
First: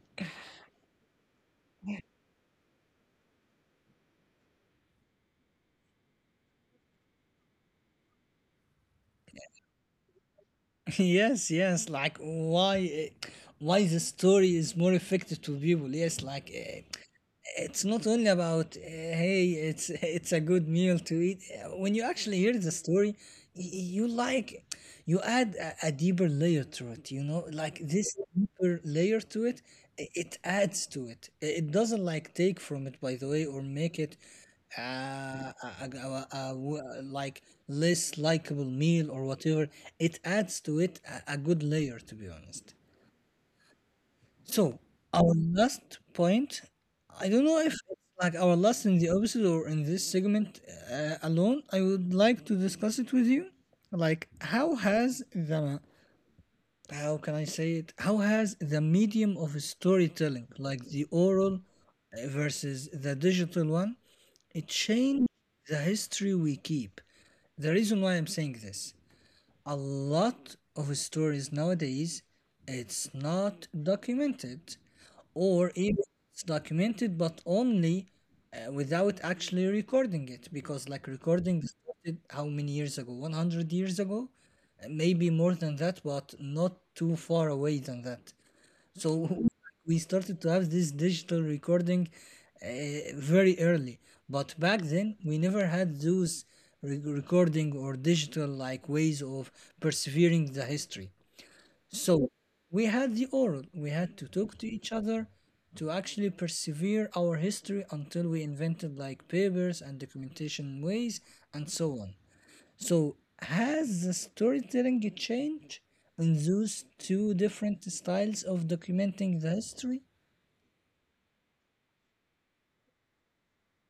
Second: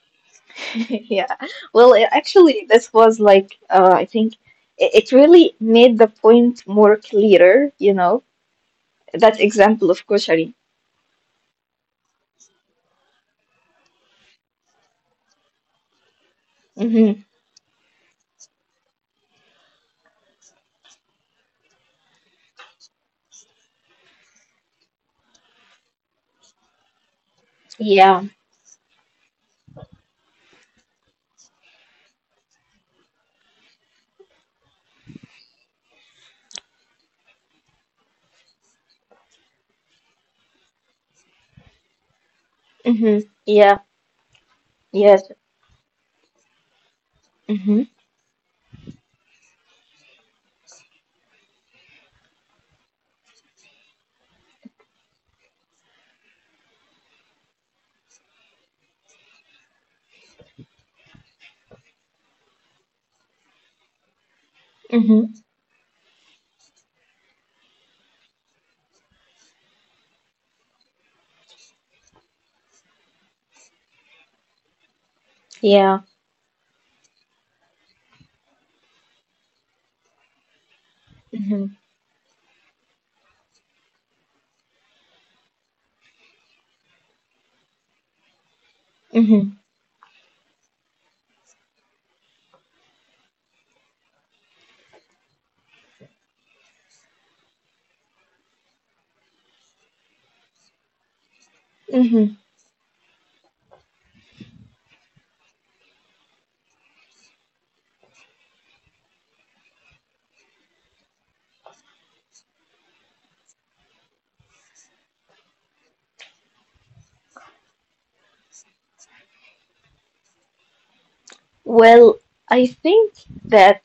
B: Yeah. Well, it, actually, this was like, uh, I think it, it really made the point more clearer. You know that example of koshari.
A: Yes, yes, like why eh, why the story is more effective to people, yes, like eh,
B: Mm-hmm.
A: it's not only about uh, hey it's it's a good meal to eat. When you actually hear the story, y- you like, you add a, a deeper layer to it you know like this
B: Yeah.
A: deeper layer to it, i- it adds to it. I- it doesn't like take from it, by the way, or make it uh, a, a, a- a w- like less likable meal or whatever. It adds to it a, a good layer, to be honest.
B: Mm-hmm. Yeah.
A: So
B: Yes.
A: our last point, I don't know if
B: Mm-hmm.
A: it's like our last in the episode or in this segment uh, alone. I would like to discuss it with you, like how has the how can I say it? How has the medium of storytelling, like the oral uh, versus the digital one, it changed
B: Mm-hmm.
A: the history we keep. The reason why I'm saying this, a lot of stories nowadays, it's not documented, or
B: Yeah.
A: even it's documented but only uh, without actually recording it, because like
B: Mm-hmm.
A: recording started how many years ago, one hundred years ago. Uh, maybe more than that, but not too far away than that. So
B: Mm-hmm.
A: we started to have this digital recording uh, very early. But back then, we never had those re- recording or digital like ways of persevering the history. So
B: Mm-hmm.
A: we had the oral. We had to talk to each other to actually persevere our history until we invented like papers and documentation ways and so on. So, has the storytelling changed in those two different styles of documenting the history?
B: Well, I think that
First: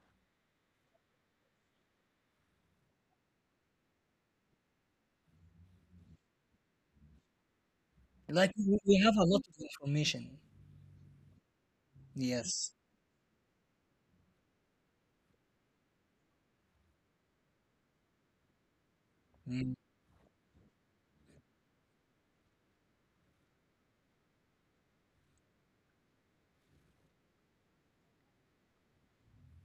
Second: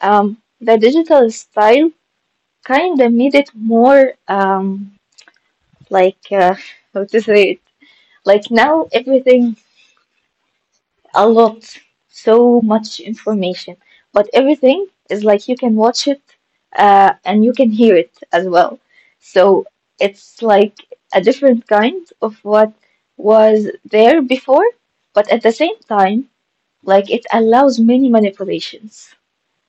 B: um the digital style kind of made it more, um like, uh, how to say it, like,
A: Like,
B: now
A: we we have a lot
B: everything.
A: of information.
B: A lot, so
A: Yes.
B: much information. But everything is like you can watch it, uh, and you can hear it as well. So
A: Mm.
B: it's like a different kind of what was there before, but at the same time, like it allows many manipulations,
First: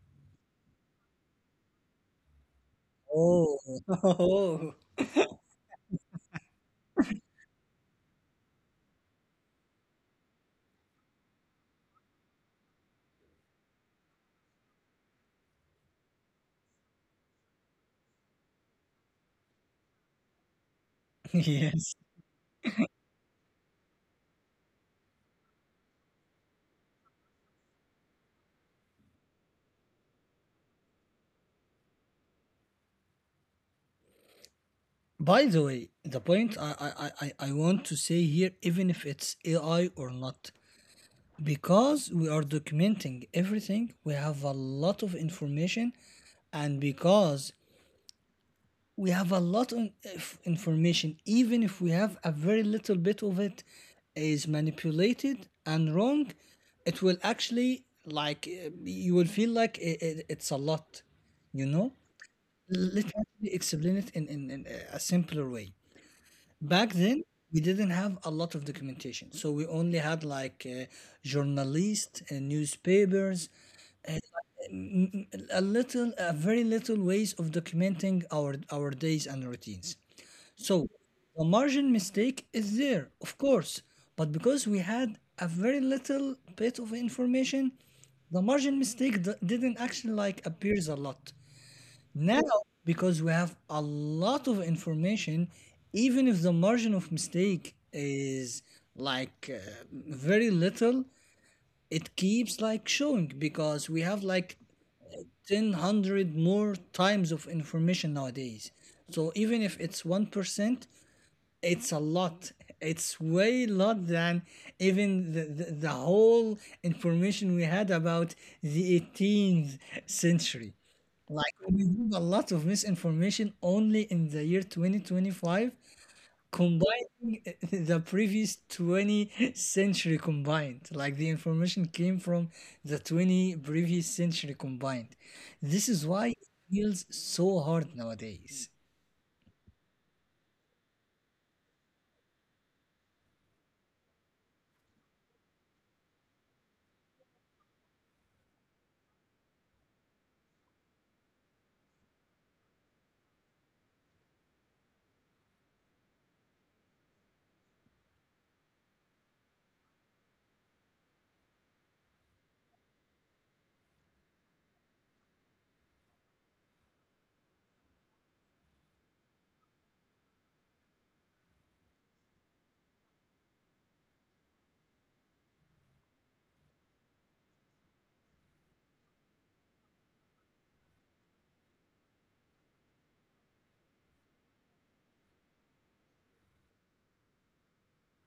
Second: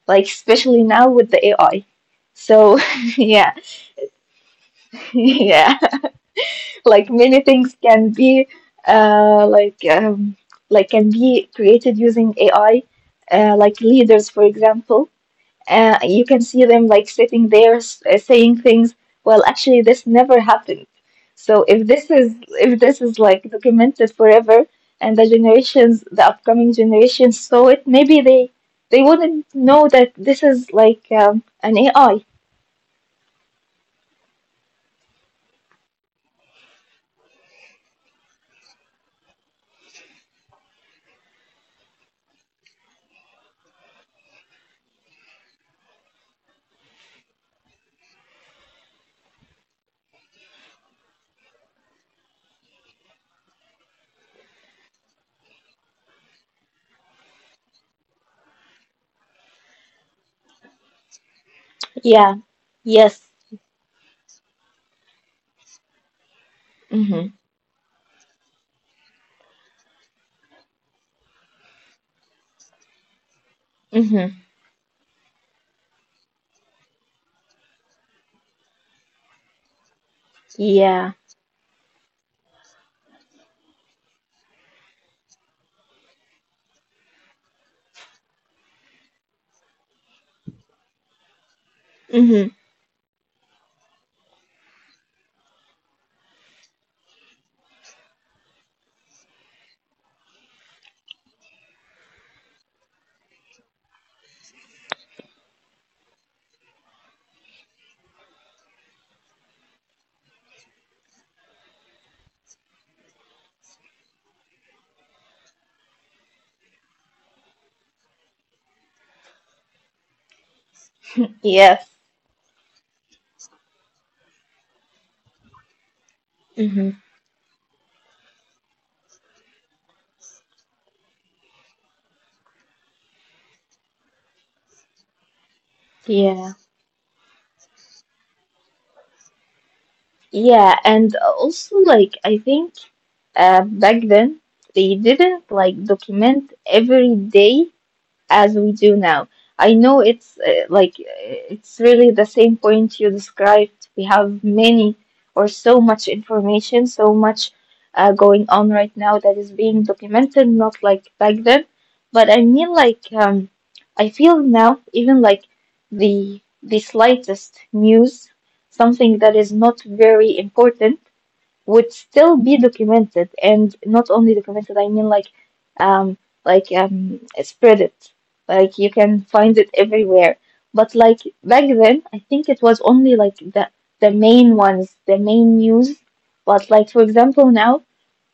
B: like, especially now with the A I. So yeah,
A: Oh, oh,
B: yeah, like many things can be, uh, like, um, like, can be created using A I, uh, like leaders, for example. Uh, you can see them like sitting there, s- uh, saying things. Well, actually, this never happened. So if
A: yes.
B: this is if this is like documented forever, and the generations, the upcoming generations saw it, maybe they they wouldn't know that this is like, um, an A I.
A: By the way, the point I, I, I, I I want to say here, even if it's A I or not, because we are documenting everything, we have a lot of information, and because we have a lot of inf- information, even if we have a very little bit of it is manipulated and wrong, it will actually like uh, you will feel like it. I it's a lot you know
B: Yeah.
A: Let
B: Yes.
A: me explain it in, in, in a simpler way. Back
B: Mm-hmm.
A: then, we didn't have a lot of documentation, so we only had like uh, journalists and newspapers,
B: Mm-hmm.
A: a little, a very little ways of documenting our our days and routines. So
B: Yeah.
A: the margin mistake is there, of course, but because we had a very little bit of information, the margin mistake d- didn't actually like appears a lot. Now, because we have a lot of information, even if the margin of mistake is like uh, very little, it keeps like showing because we have like one thousand more times of information nowadays, so even if it's one percent, it's a lot. It's way lot than even the, the, the whole information we had about the eighteenth century. Like,
B: Yeah.
A: we have a lot of misinformation only in the year twenty twenty-five
B: Hmm.
A: combining the previous twentieth century combined, like the information came from the twentieth previous century combined. This is why it
B: Yeah.
A: feels so hard nowadays.
B: Yeah. And also, like, I think, uh, back then they didn't like document every day as we do now. I know it's uh, like uh, it's really the same point you described. We have many, or so much information, so much uh, going on right now that is being documented, not like back then. But I mean, like, um, I feel now, even like the the slightest news, something that is not very important would still be documented, and not only documented. I mean, like, um like, um spread it, like, you can find it everywhere. But like back then, I think it was only like the the main ones, the main news. But like, for example, now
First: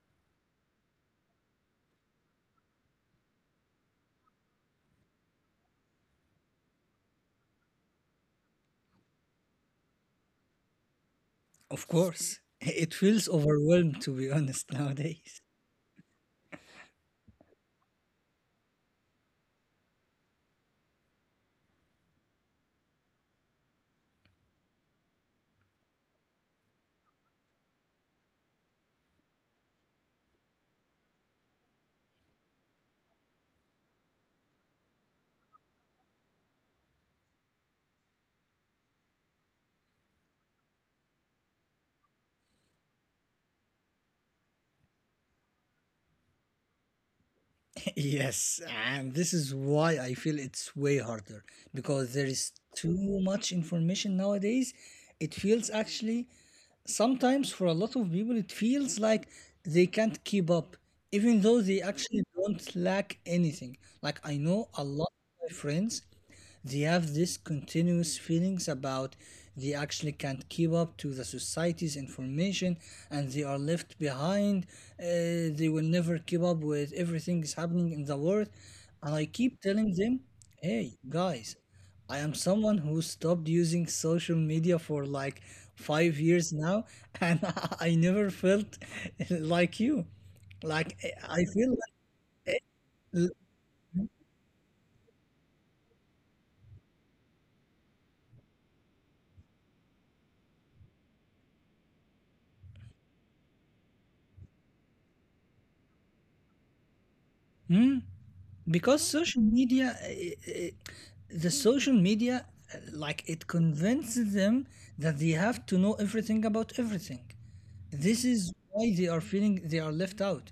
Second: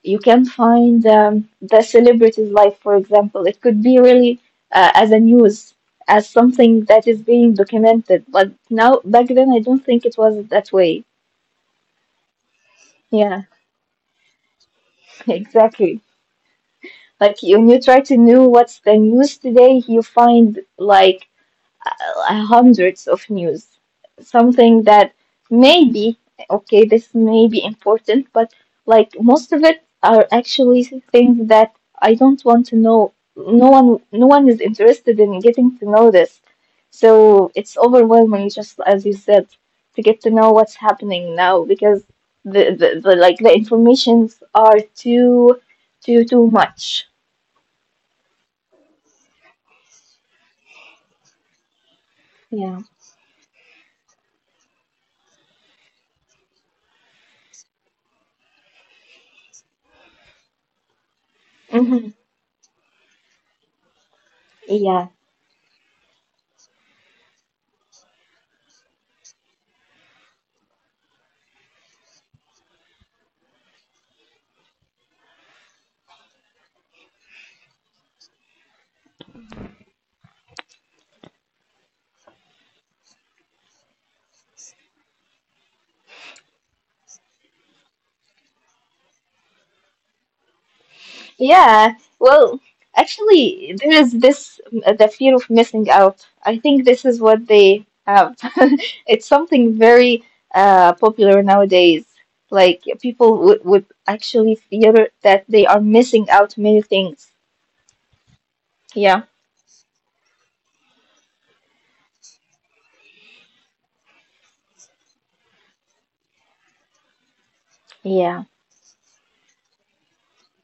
B: you can find, um, the celebrity's life, for example. It could be really, uh, as a news, as something that is being documented. But now, back then, I don't think it was that way.
A: Of course, it feels
B: Yeah.
A: overwhelmed to be honest nowadays.
B: Exactly. Like, when you try to know what's the news today, you find like uh, hundreds of news. Something that, maybe, okay, this may be important, but like most of it are actually things that I don't want to know. No one, no one is interested in getting to know this. So it's overwhelming, just as you said, to get to know what's happening now, because the, the, the like the informations are too too too much.
A: Yes, and this is why I feel it's way harder because there is
B: Yeah.
A: too much information nowadays. It feels actually sometimes for a lot of people, it feels like they can't keep up, even though they
B: Hmm.
A: actually don't lack anything. Like, I know a
B: Yeah.
A: lot of my friends, they have this continuous feelings about they actually can't keep up to the society's information and they are left behind. Uh, they will never keep up with everything is happening in the world, and I keep telling them, hey guys, I am someone who stopped using social media for like five years now, and I never felt like you. Like, I feel,
B: Yeah. Well, actually, there is this uh, the fear of missing out. I think this is what they have. It's something very uh popular nowadays. Like, people would would actually fear that they are missing out many things.
A: because
B: Yeah.
A: social media, eh, eh, the social media, eh, like, it convinces them that they have to know everything about everything. This
B: Yeah.
A: is why they are feeling they are left out,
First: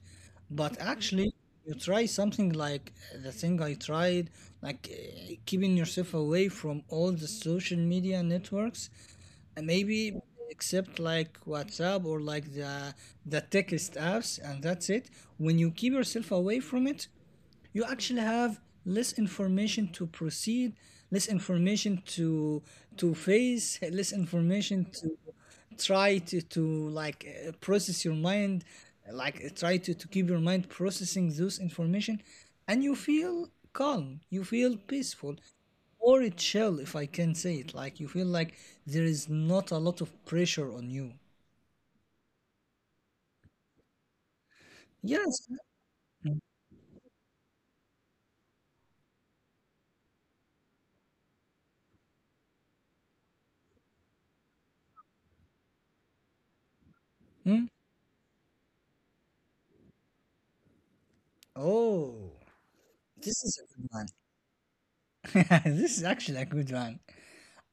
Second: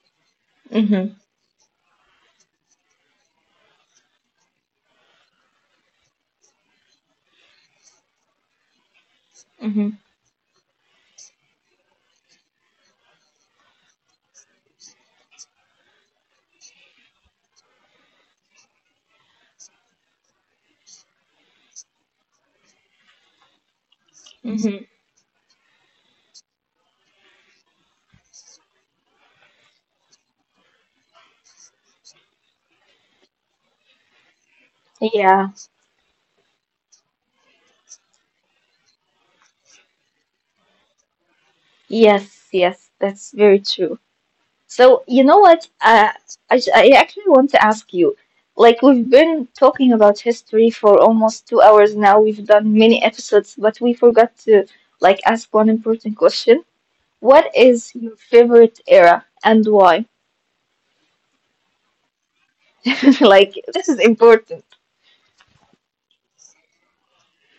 A: but
B: Mm-hmm.
A: actually, you try something like, eh, the thing I tried, like, eh, keeping yourself away from all the social media networks, and
B: Mm-hmm.
A: maybe except like WhatsApp or like the the text apps, and that's it. When you keep yourself away from it, you actually have less information to proceed, less information to to face, less information
B: Mm-hmm.
A: to try to, to like uh, process your mind, like uh, try to, to keep your mind processing those information, and you feel calm, you feel peaceful,
B: Yeah.
A: or it chill, if I can say it. Like, you feel like there is not a lot of pressure on you.
B: Yes. Yes. That's very true. So you
A: Yes.
B: know what? Uh, I I actually want to ask you. Like, we've been talking about history for almost two hours now. We've done many episodes, but we forgot to, like, ask one important question. What
A: Hmm?
B: is your favorite era and why?
A: Oh, this is a
B: Like, this
A: good
B: is important.
A: one. This is actually a good one.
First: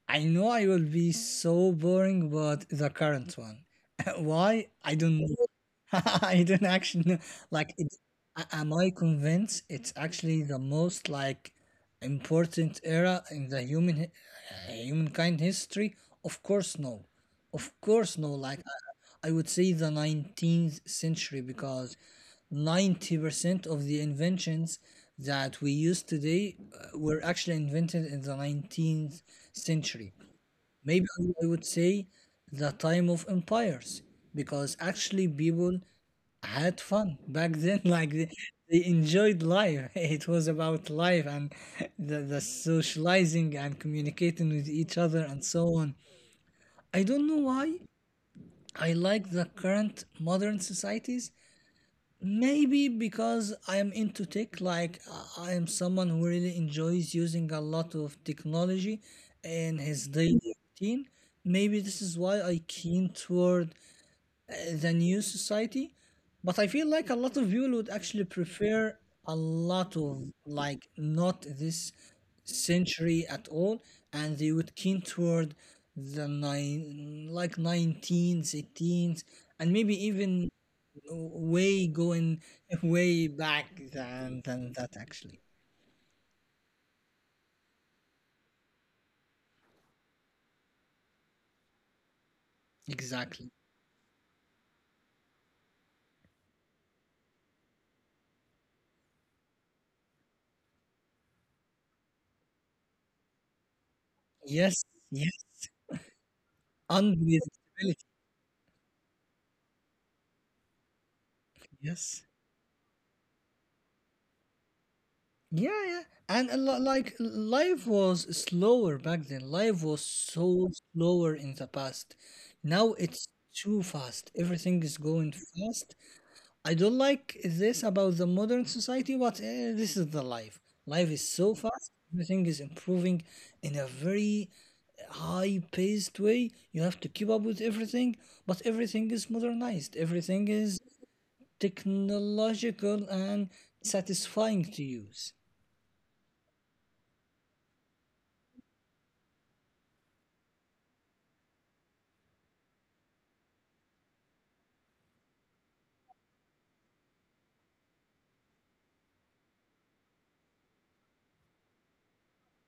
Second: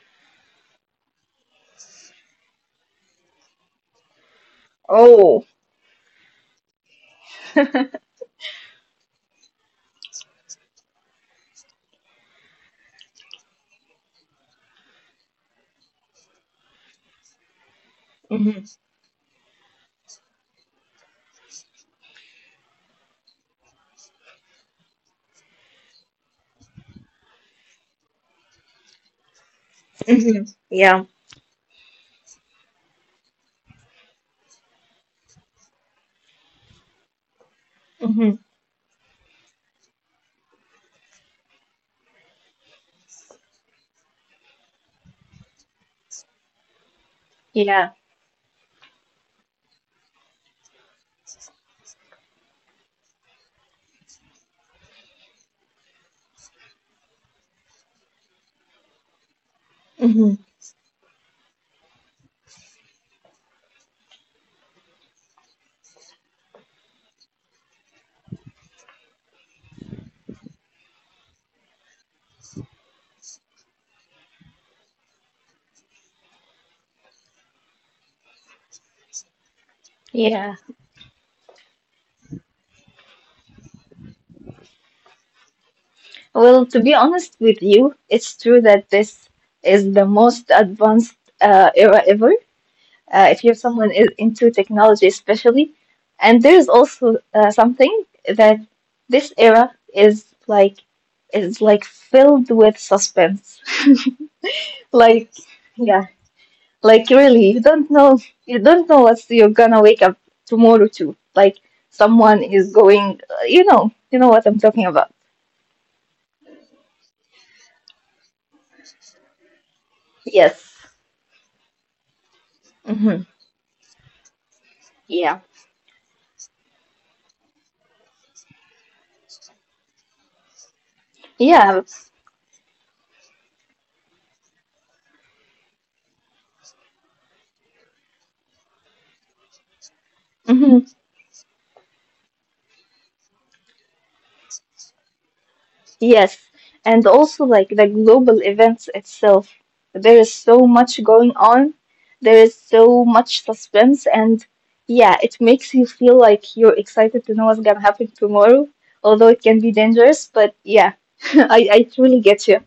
A: I know I will be so boring, but the current one. Why? I don't know.
B: Oh.
A: I don't actually know. Like, it's, a- am I convinced it's actually the most like important era in the human hi- uh, humankind history? Of course, no. Of course, no. Like,
B: Mhm.
A: I, I would say the nineteenth century because ninety percent of the inventions that we use today uh, were actually invented in the nineteenth century.
B: Mhm.
A: Maybe
B: Yeah.
A: I I would say the time of empires, because actually people had fun back then. Like, they,
B: Mhm.
A: they enjoyed life. It was about life and the, the socializing and communicating with each other and so on. I don't know why.
B: Yeah.
A: I like the current modern societies. Maybe because I am into tech, like, uh, I am someone who really enjoys using a lot of technology in his
B: Mhm.
A: daily routine. Maybe this is why I keen toward the new society, but I feel like a lot of people would actually prefer a lot of like not this century at all, and they would keen toward the nine like nineteens, eighteens, and maybe even
B: Yeah.
A: way going way back than than that actually.
B: Well, to be honest with you, it's true that this is the most advanced uh, era ever. Uh, if
A: Exactly.
B: you're someone, i- into technology, especially. And there's also uh, something that this era is like, is like filled with suspense.
A: Yes.
B: Like,
A: Yes.
B: yeah, like, really, you don't
A: Unbelievability.
B: know you don't know what you're gonna wake up tomorrow to. Like,
A: Yes.
B: someone is going, uh, you know, you know what I'm talking about.
A: Yeah, yeah. And a lot, like, life was slower back then. Life was so
B: Yes.
A: slower in the past. Now
B: Hmm.
A: it's too fast. Everything is going
B: Yeah.
A: fast. I don't like this about the modern society, but eh, this is the life. Life is so
B: Yeah.
A: fast. Everything is improving in a very high-paced way. You have to keep up with everything, but everything is modernized. Everything
B: Mm-hmm.
A: is technological and satisfying to use.
B: Yes, and also like the global events itself. There is so much going on. There is so much suspense, and yeah, it makes you feel like you're excited to know what's gonna happen tomorrow, although it can be dangerous, but yeah, I, I truly get you.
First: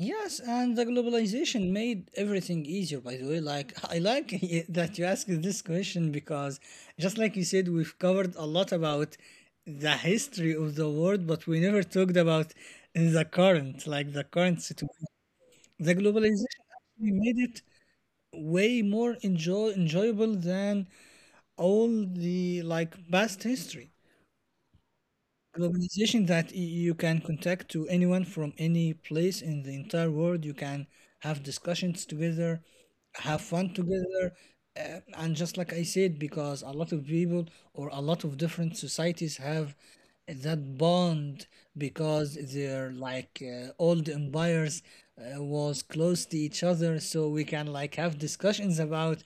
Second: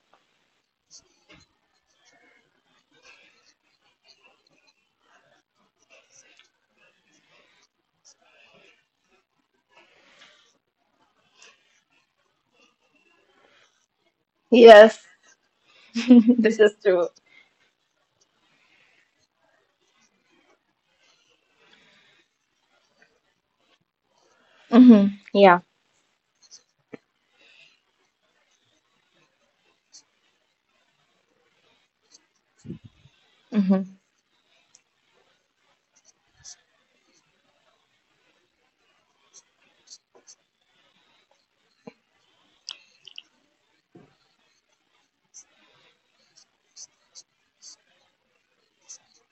A: Yes, and the globalization made everything easier, by the way. Like, I like that you asked this question because, just like you said, we've covered a lot about the history of the world, but we never talked about the current, like the current
B: Yes,
A: situation. The globalization
B: this is true.
A: actually made it way more enjoy enjoyable than all the like past history.
B: Hmm. Yeah.
A: Globalization, that y- you can contact to anyone from any place in the entire world. You can have discussions together, have fun
B: Hmm.
A: together, uh, and just like I said, because a lot of people or a lot of different societies have that bond, because they're like, uh, old empires, uh, was close to each other, so we can like have discussions about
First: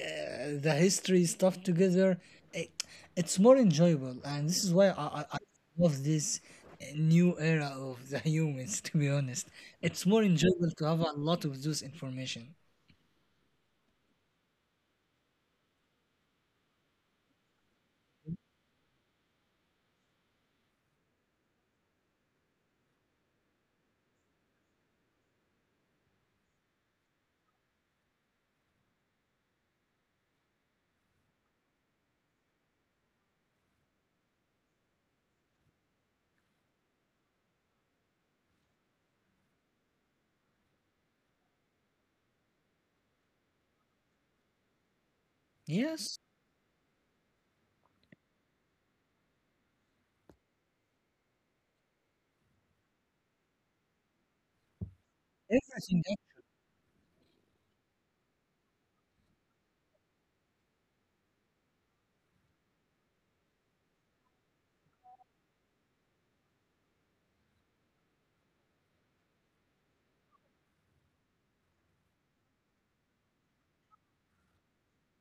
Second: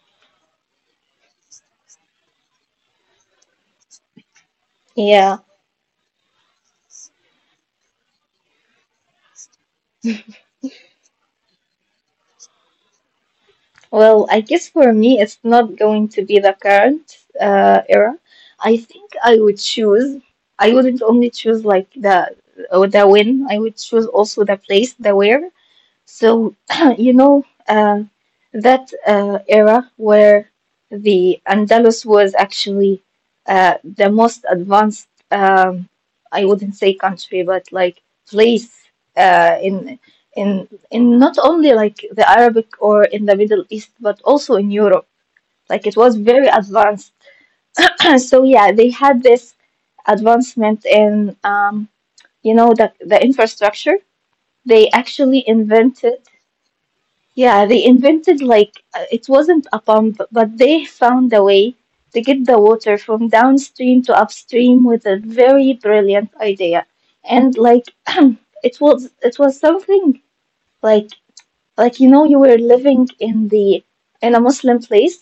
A: uh, the history stuff together. it, it's more enjoyable, and this is why I, I,
B: Yeah.
A: I love this uh, new era of the humans, to be honest. It's more enjoyable to have a lot of those information.
B: Well, I guess for me, it's not going to be the current uh, era. I think I would choose. I wouldn't only choose like the, or the when. I would choose also the place, the where. So, you know, um, that uh, era where the Andalus was actually uh, the most advanced, um, I wouldn't say country, but like, place, uh, in in in not only like the Arabic or in the Middle East, but also in Europe. Like, it was
A: Yes.
B: very advanced. So yeah, they had this advancement in, um, you know, the the infrastructure. They actually invented.
A: Everything.
B: Yeah, they invented, like, uh, it wasn't a pump, but they found a way to get the water from downstream to upstream with a very brilliant idea. And like, it was it was something, like, like you know, you were living in the in a Muslim place,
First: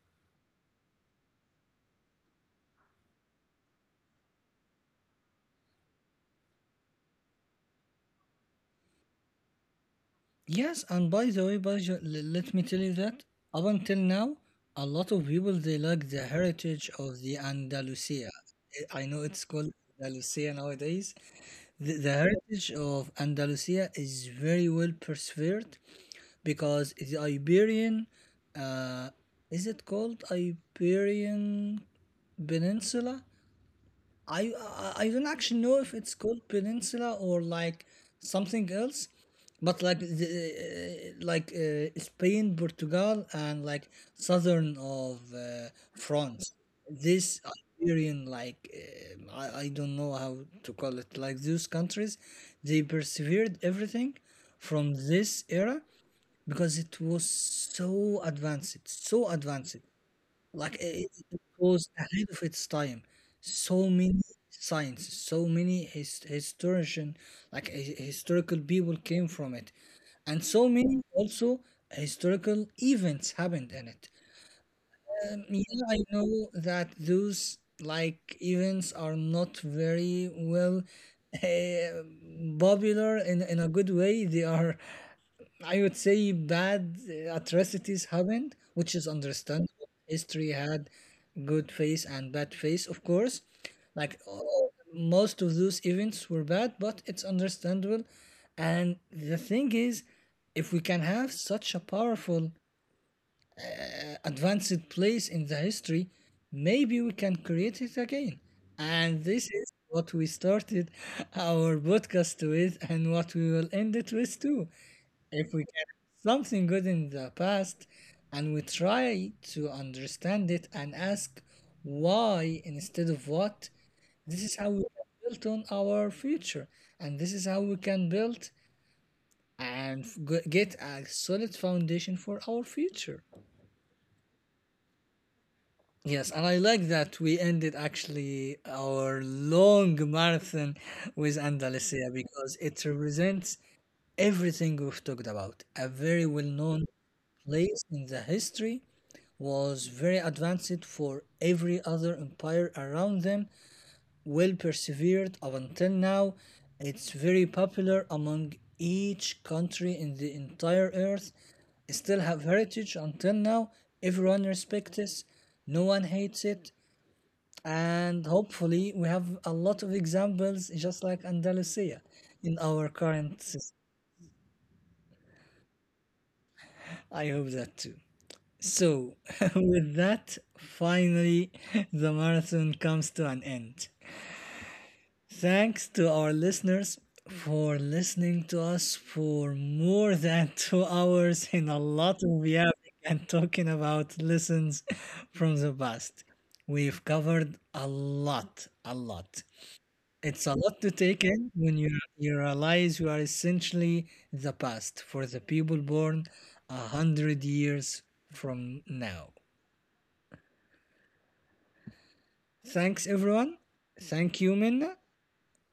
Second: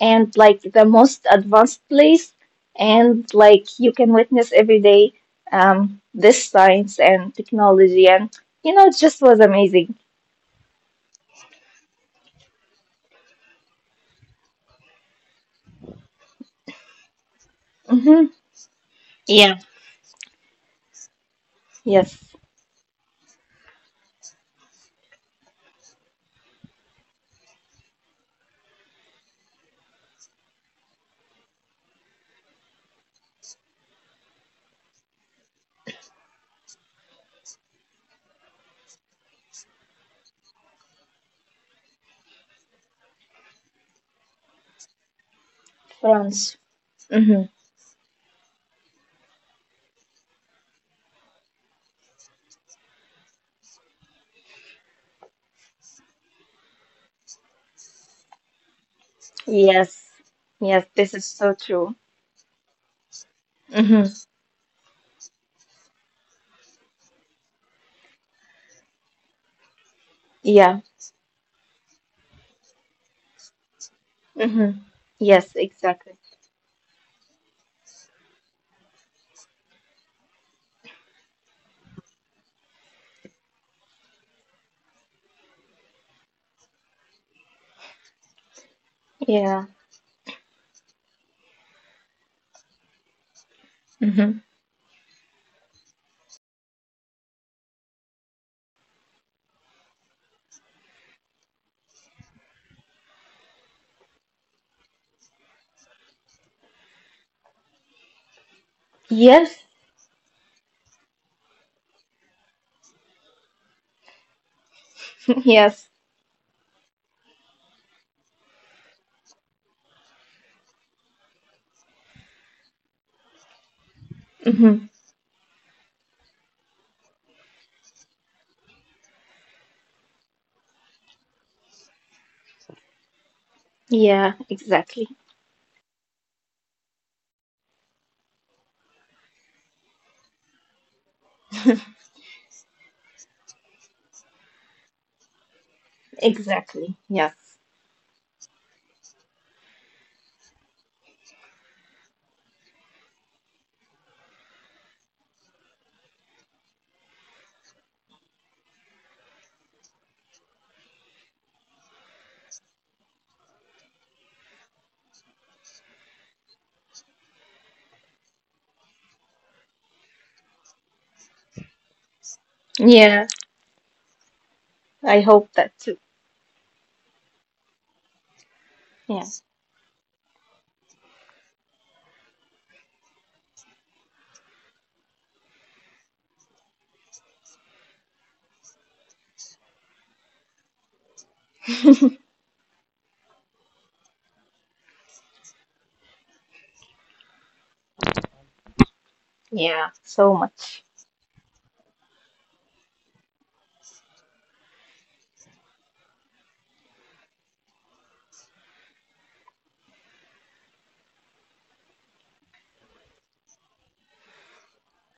B: and like the most advanced place, and like you can witness every day um this science and technology, and, you know it just was amazing.
A: Yes, and by the way, Baja, l- let me tell you that up until now, a lot of people, they like the heritage of the
B: Hmm.
A: Andalusia. I I know it's
B: Yeah.
A: called Andalusia nowadays. The, the
B: Yes.
A: heritage of Andalusia is very well preserved because the Iberian, uh, is it called Iberian Peninsula? I I I don't actually know if it's called peninsula or like something else, but like the, uh, uh, like uh, Spain, Portugal, and like southern of uh, France.
B: France.
A: This
B: Hmm.
A: Iberian, like, um I I don't know how to call it. Like, those countries, they persevered everything from this era because it was so advanced, so advanced.
B: Yes.
A: Like,
B: Yes,
A: it,
B: this is
A: it
B: so
A: was
B: true.
A: ahead of its time. So
B: Hmm.
A: many science, so many his, historian, like hi- historical people came from it, and so
B: Yeah.
A: many also historical events happened in it.
B: Hmm.
A: Um,
B: Yes,
A: yeah, I
B: exactly.
A: know that those like events are not very well uh, popular in, in a good way. They are, I would say, bad uh, atrocities happened, which is understandable.
B: Yeah.
A: History had good face and bad face, of course. Like,
B: Hmm.
A: all- most of those events were bad, but it's understandable. And the thing is, if we can have such a powerful advanced place in the history, maybe we can create it again. And this
B: Yes.
A: is what we started our podcast with and what we will end it with too. If we can
B: Yes.
A: something good in the past and we try to understand it and ask why instead of what, this is how we
B: Hmm.
A: can build on our future, and this is how we can build and f- g- get a solid foundation for our future.
B: Yeah, exactly.
A: Yes, and I like that we ended actually our long marathon with Andalusia because it represents everything we've talked about. A very well known
B: Exactly. Yes.
A: place in the history, was very advanced for every other empire around them, well persevered up until now. It's very popular among each country in the entire earth. Still have heritage until now. Everyone respects it. No one hates it. And hopefully we have a lot of examples just like Andalusia in our current system.
B: Yeah. I hope that too.
A: I hope that too. So
B: Yeah.
A: with that, finally the marathon comes to an end. Thanks to our listeners for listening to us for more than two hours in a lot of yapping and talking about lessons from the past. We've covered a lot, a lot.
B: Yeah.
A: It's a lot
B: So
A: to take
B: much.
A: in when you, you realize you are essentially the past for the people born a hundred years from now. Thanks, everyone. Thank you, Minna.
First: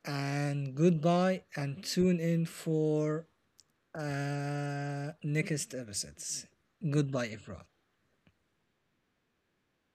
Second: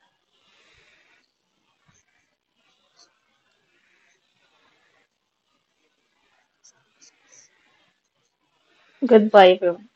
A: And goodbye, and tune in for uh, next episodes. Goodbye, everyone.
B: Goodbye, everyone.